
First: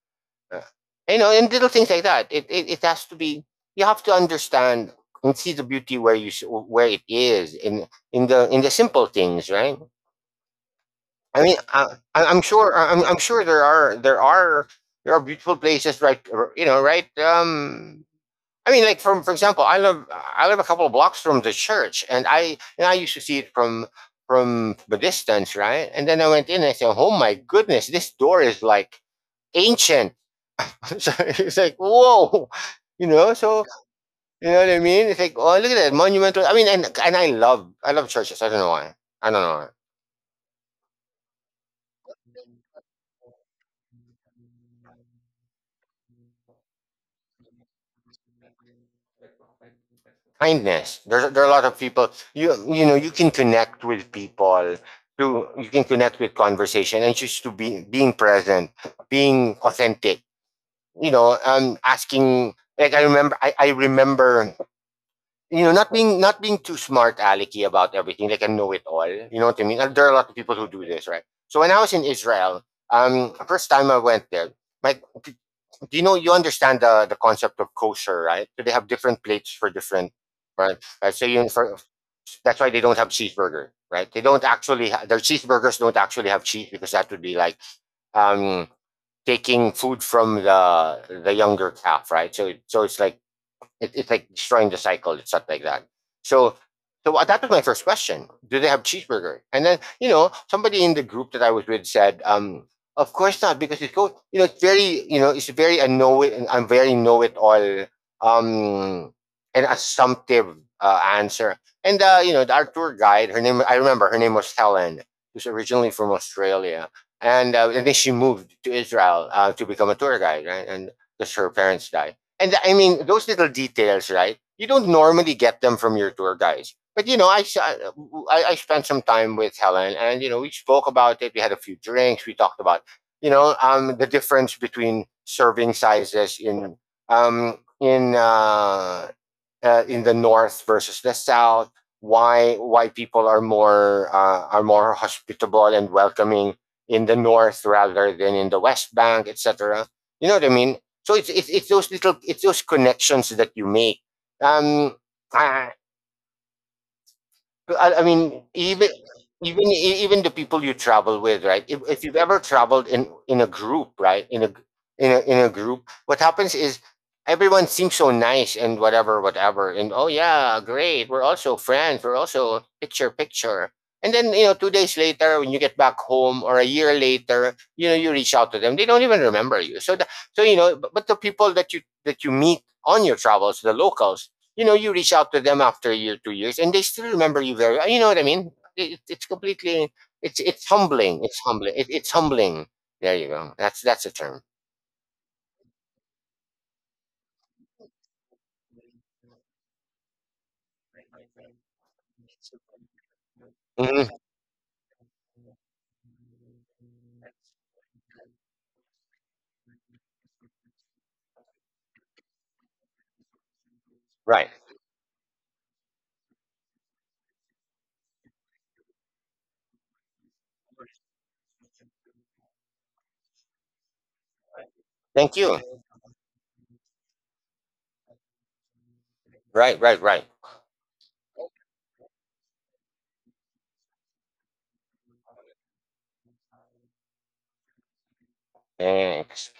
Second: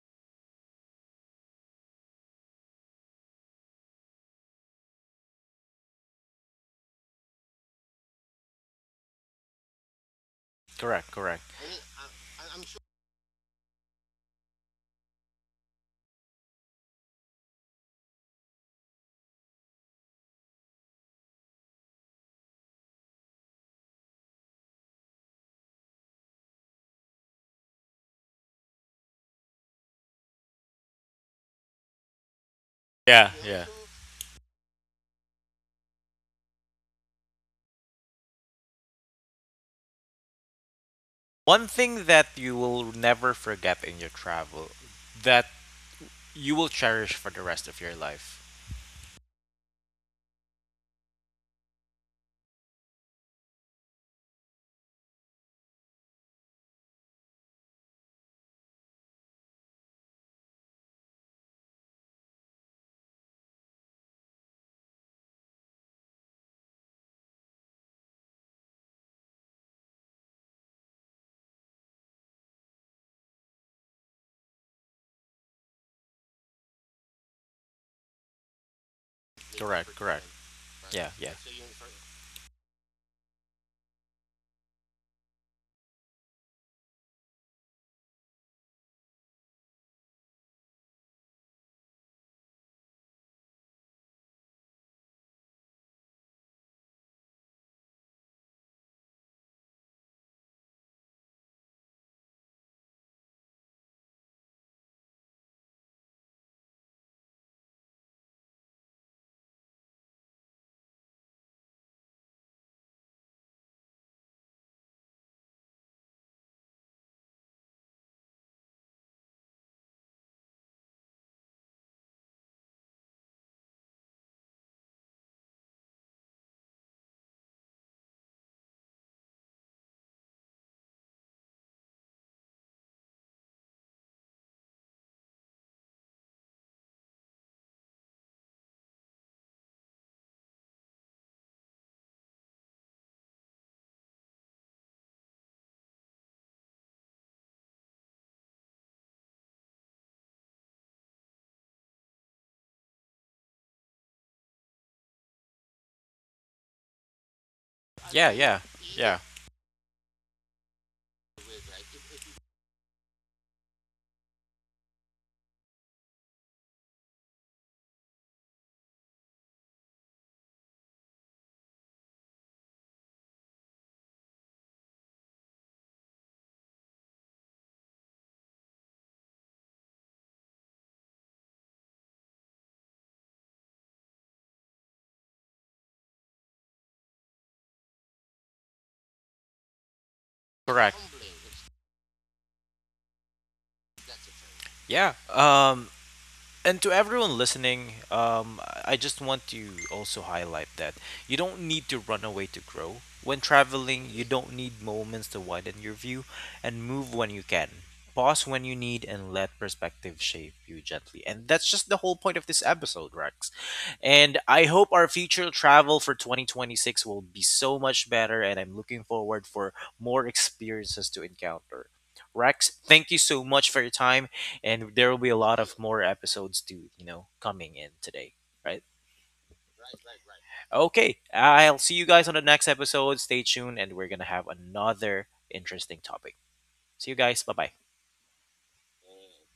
B: Uh, you know, and little things like that, it it has to be, you have to understand and see the beauty where it is, in in the simple things, right?
A: Correct,
B: I
A: correct.
B: mean, I'm sure. I- am I'm sure there are there are beautiful places, right? You know, right? I mean, like, from for example, I live, I live a couple of blocks from the church, and I, and I used to see it from the distance, right? And then I went in and I said, "Oh my goodness, this door is like ancient." <laughs> So it's like, whoa, <laughs> you
A: Yeah,
B: know.
A: yeah.
B: So you know what I mean? It's like, oh, look at that monumental. I mean, and I love churches. I don't know why. I don't know.
A: One thing that you will never forget in your travel, that you will cherish for the rest of your life.
B: Kindness. There are a lot of people. You know, you can connect with people through, you can connect with conversation, and just to be being present, being authentic. You know, asking, like, I remember, I remember, you know, not being too smart alecky about everything, like I know it all. You know what I mean? There are a lot of people who do this, right? So when I was in Israel, first time I went there, my, do you know, you understand the concept of kosher, right? So they have different plates for
A: Correct,
B: different,
A: correct.
B: right?
A: Yeah,
B: So
A: yeah.
B: you, for, that's why they don't have cheeseburger, right? They don't actually their cheeseburgers don't actually have cheese, because that would be like, um taking food from the younger calf, right? So it's like, it's like destroying the cycle. It's not like that. So, that was my first question. Do they have cheeseburger? And then, you know, somebody in the group that I was with said, of course not, because it's go, you know, it's very, you know, it's very a know it, and I'm very know it all, um an assumptive answer. And you know, our tour guide, her name I remember her name was Helen, who's originally from Australia. And then she moved to Israel to become a tour guide, right? And because her parents died. And I mean, those little details, right? You don't normally get them from your tour guys. But you know, I spent some time with Helen, and you know, we spoke about it. We had a few drinks. We talked about, you know, the difference between serving sizes in, um in uh in the north versus the south. Why people are more hospitable and welcoming in the north rather than in the West Bank, etc. You know what I mean? So it's, it's those little, it's those connections that you make. um I, I
A: Yeah,
B: mean,
A: yeah.
B: even
A: Yeah.
B: even the people you travel with, right? If you've ever traveled in a group, right? In a in a group, what happens is everyone seems so nice and whatever, whatever, and oh yeah, great, we're also friends, we're also picture picture. And then you know, 2 days later, when you get back home, or a year later, you know, you reach out to them. They don't even remember you. So, the, so you know, but the people that you meet on your travels, the locals, you know, you reach out to them after a year, 2 years, and they still remember you very well. You know what I mean? It's completely, it's
A: Correct.
B: humbling, it's humbling, it's humbling. There you go, that's a term.
A: Yeah. And to everyone listening, I just want to also highlight that you don't need to run away to grow. When
B: Mhm.
A: traveling, you don't need moments to widen your view and move when you can. Pause when you need and let perspective shape you gently. And that's just the whole point of this episode, Rex. And
B: Right.
A: I hope our future travel for 2026 will be so much better and I'm looking forward for more experiences to encounter. Rex, thank you so much for your time, and there will be
B: Thank
A: a
B: you.
A: lot of more episodes to, coming in today, right?
B: Right, right, right.
A: Okay, I'll see you guys on the next episode. Stay tuned, and we're gonna have another interesting topic. See you guys, bye bye.
B: Thanks.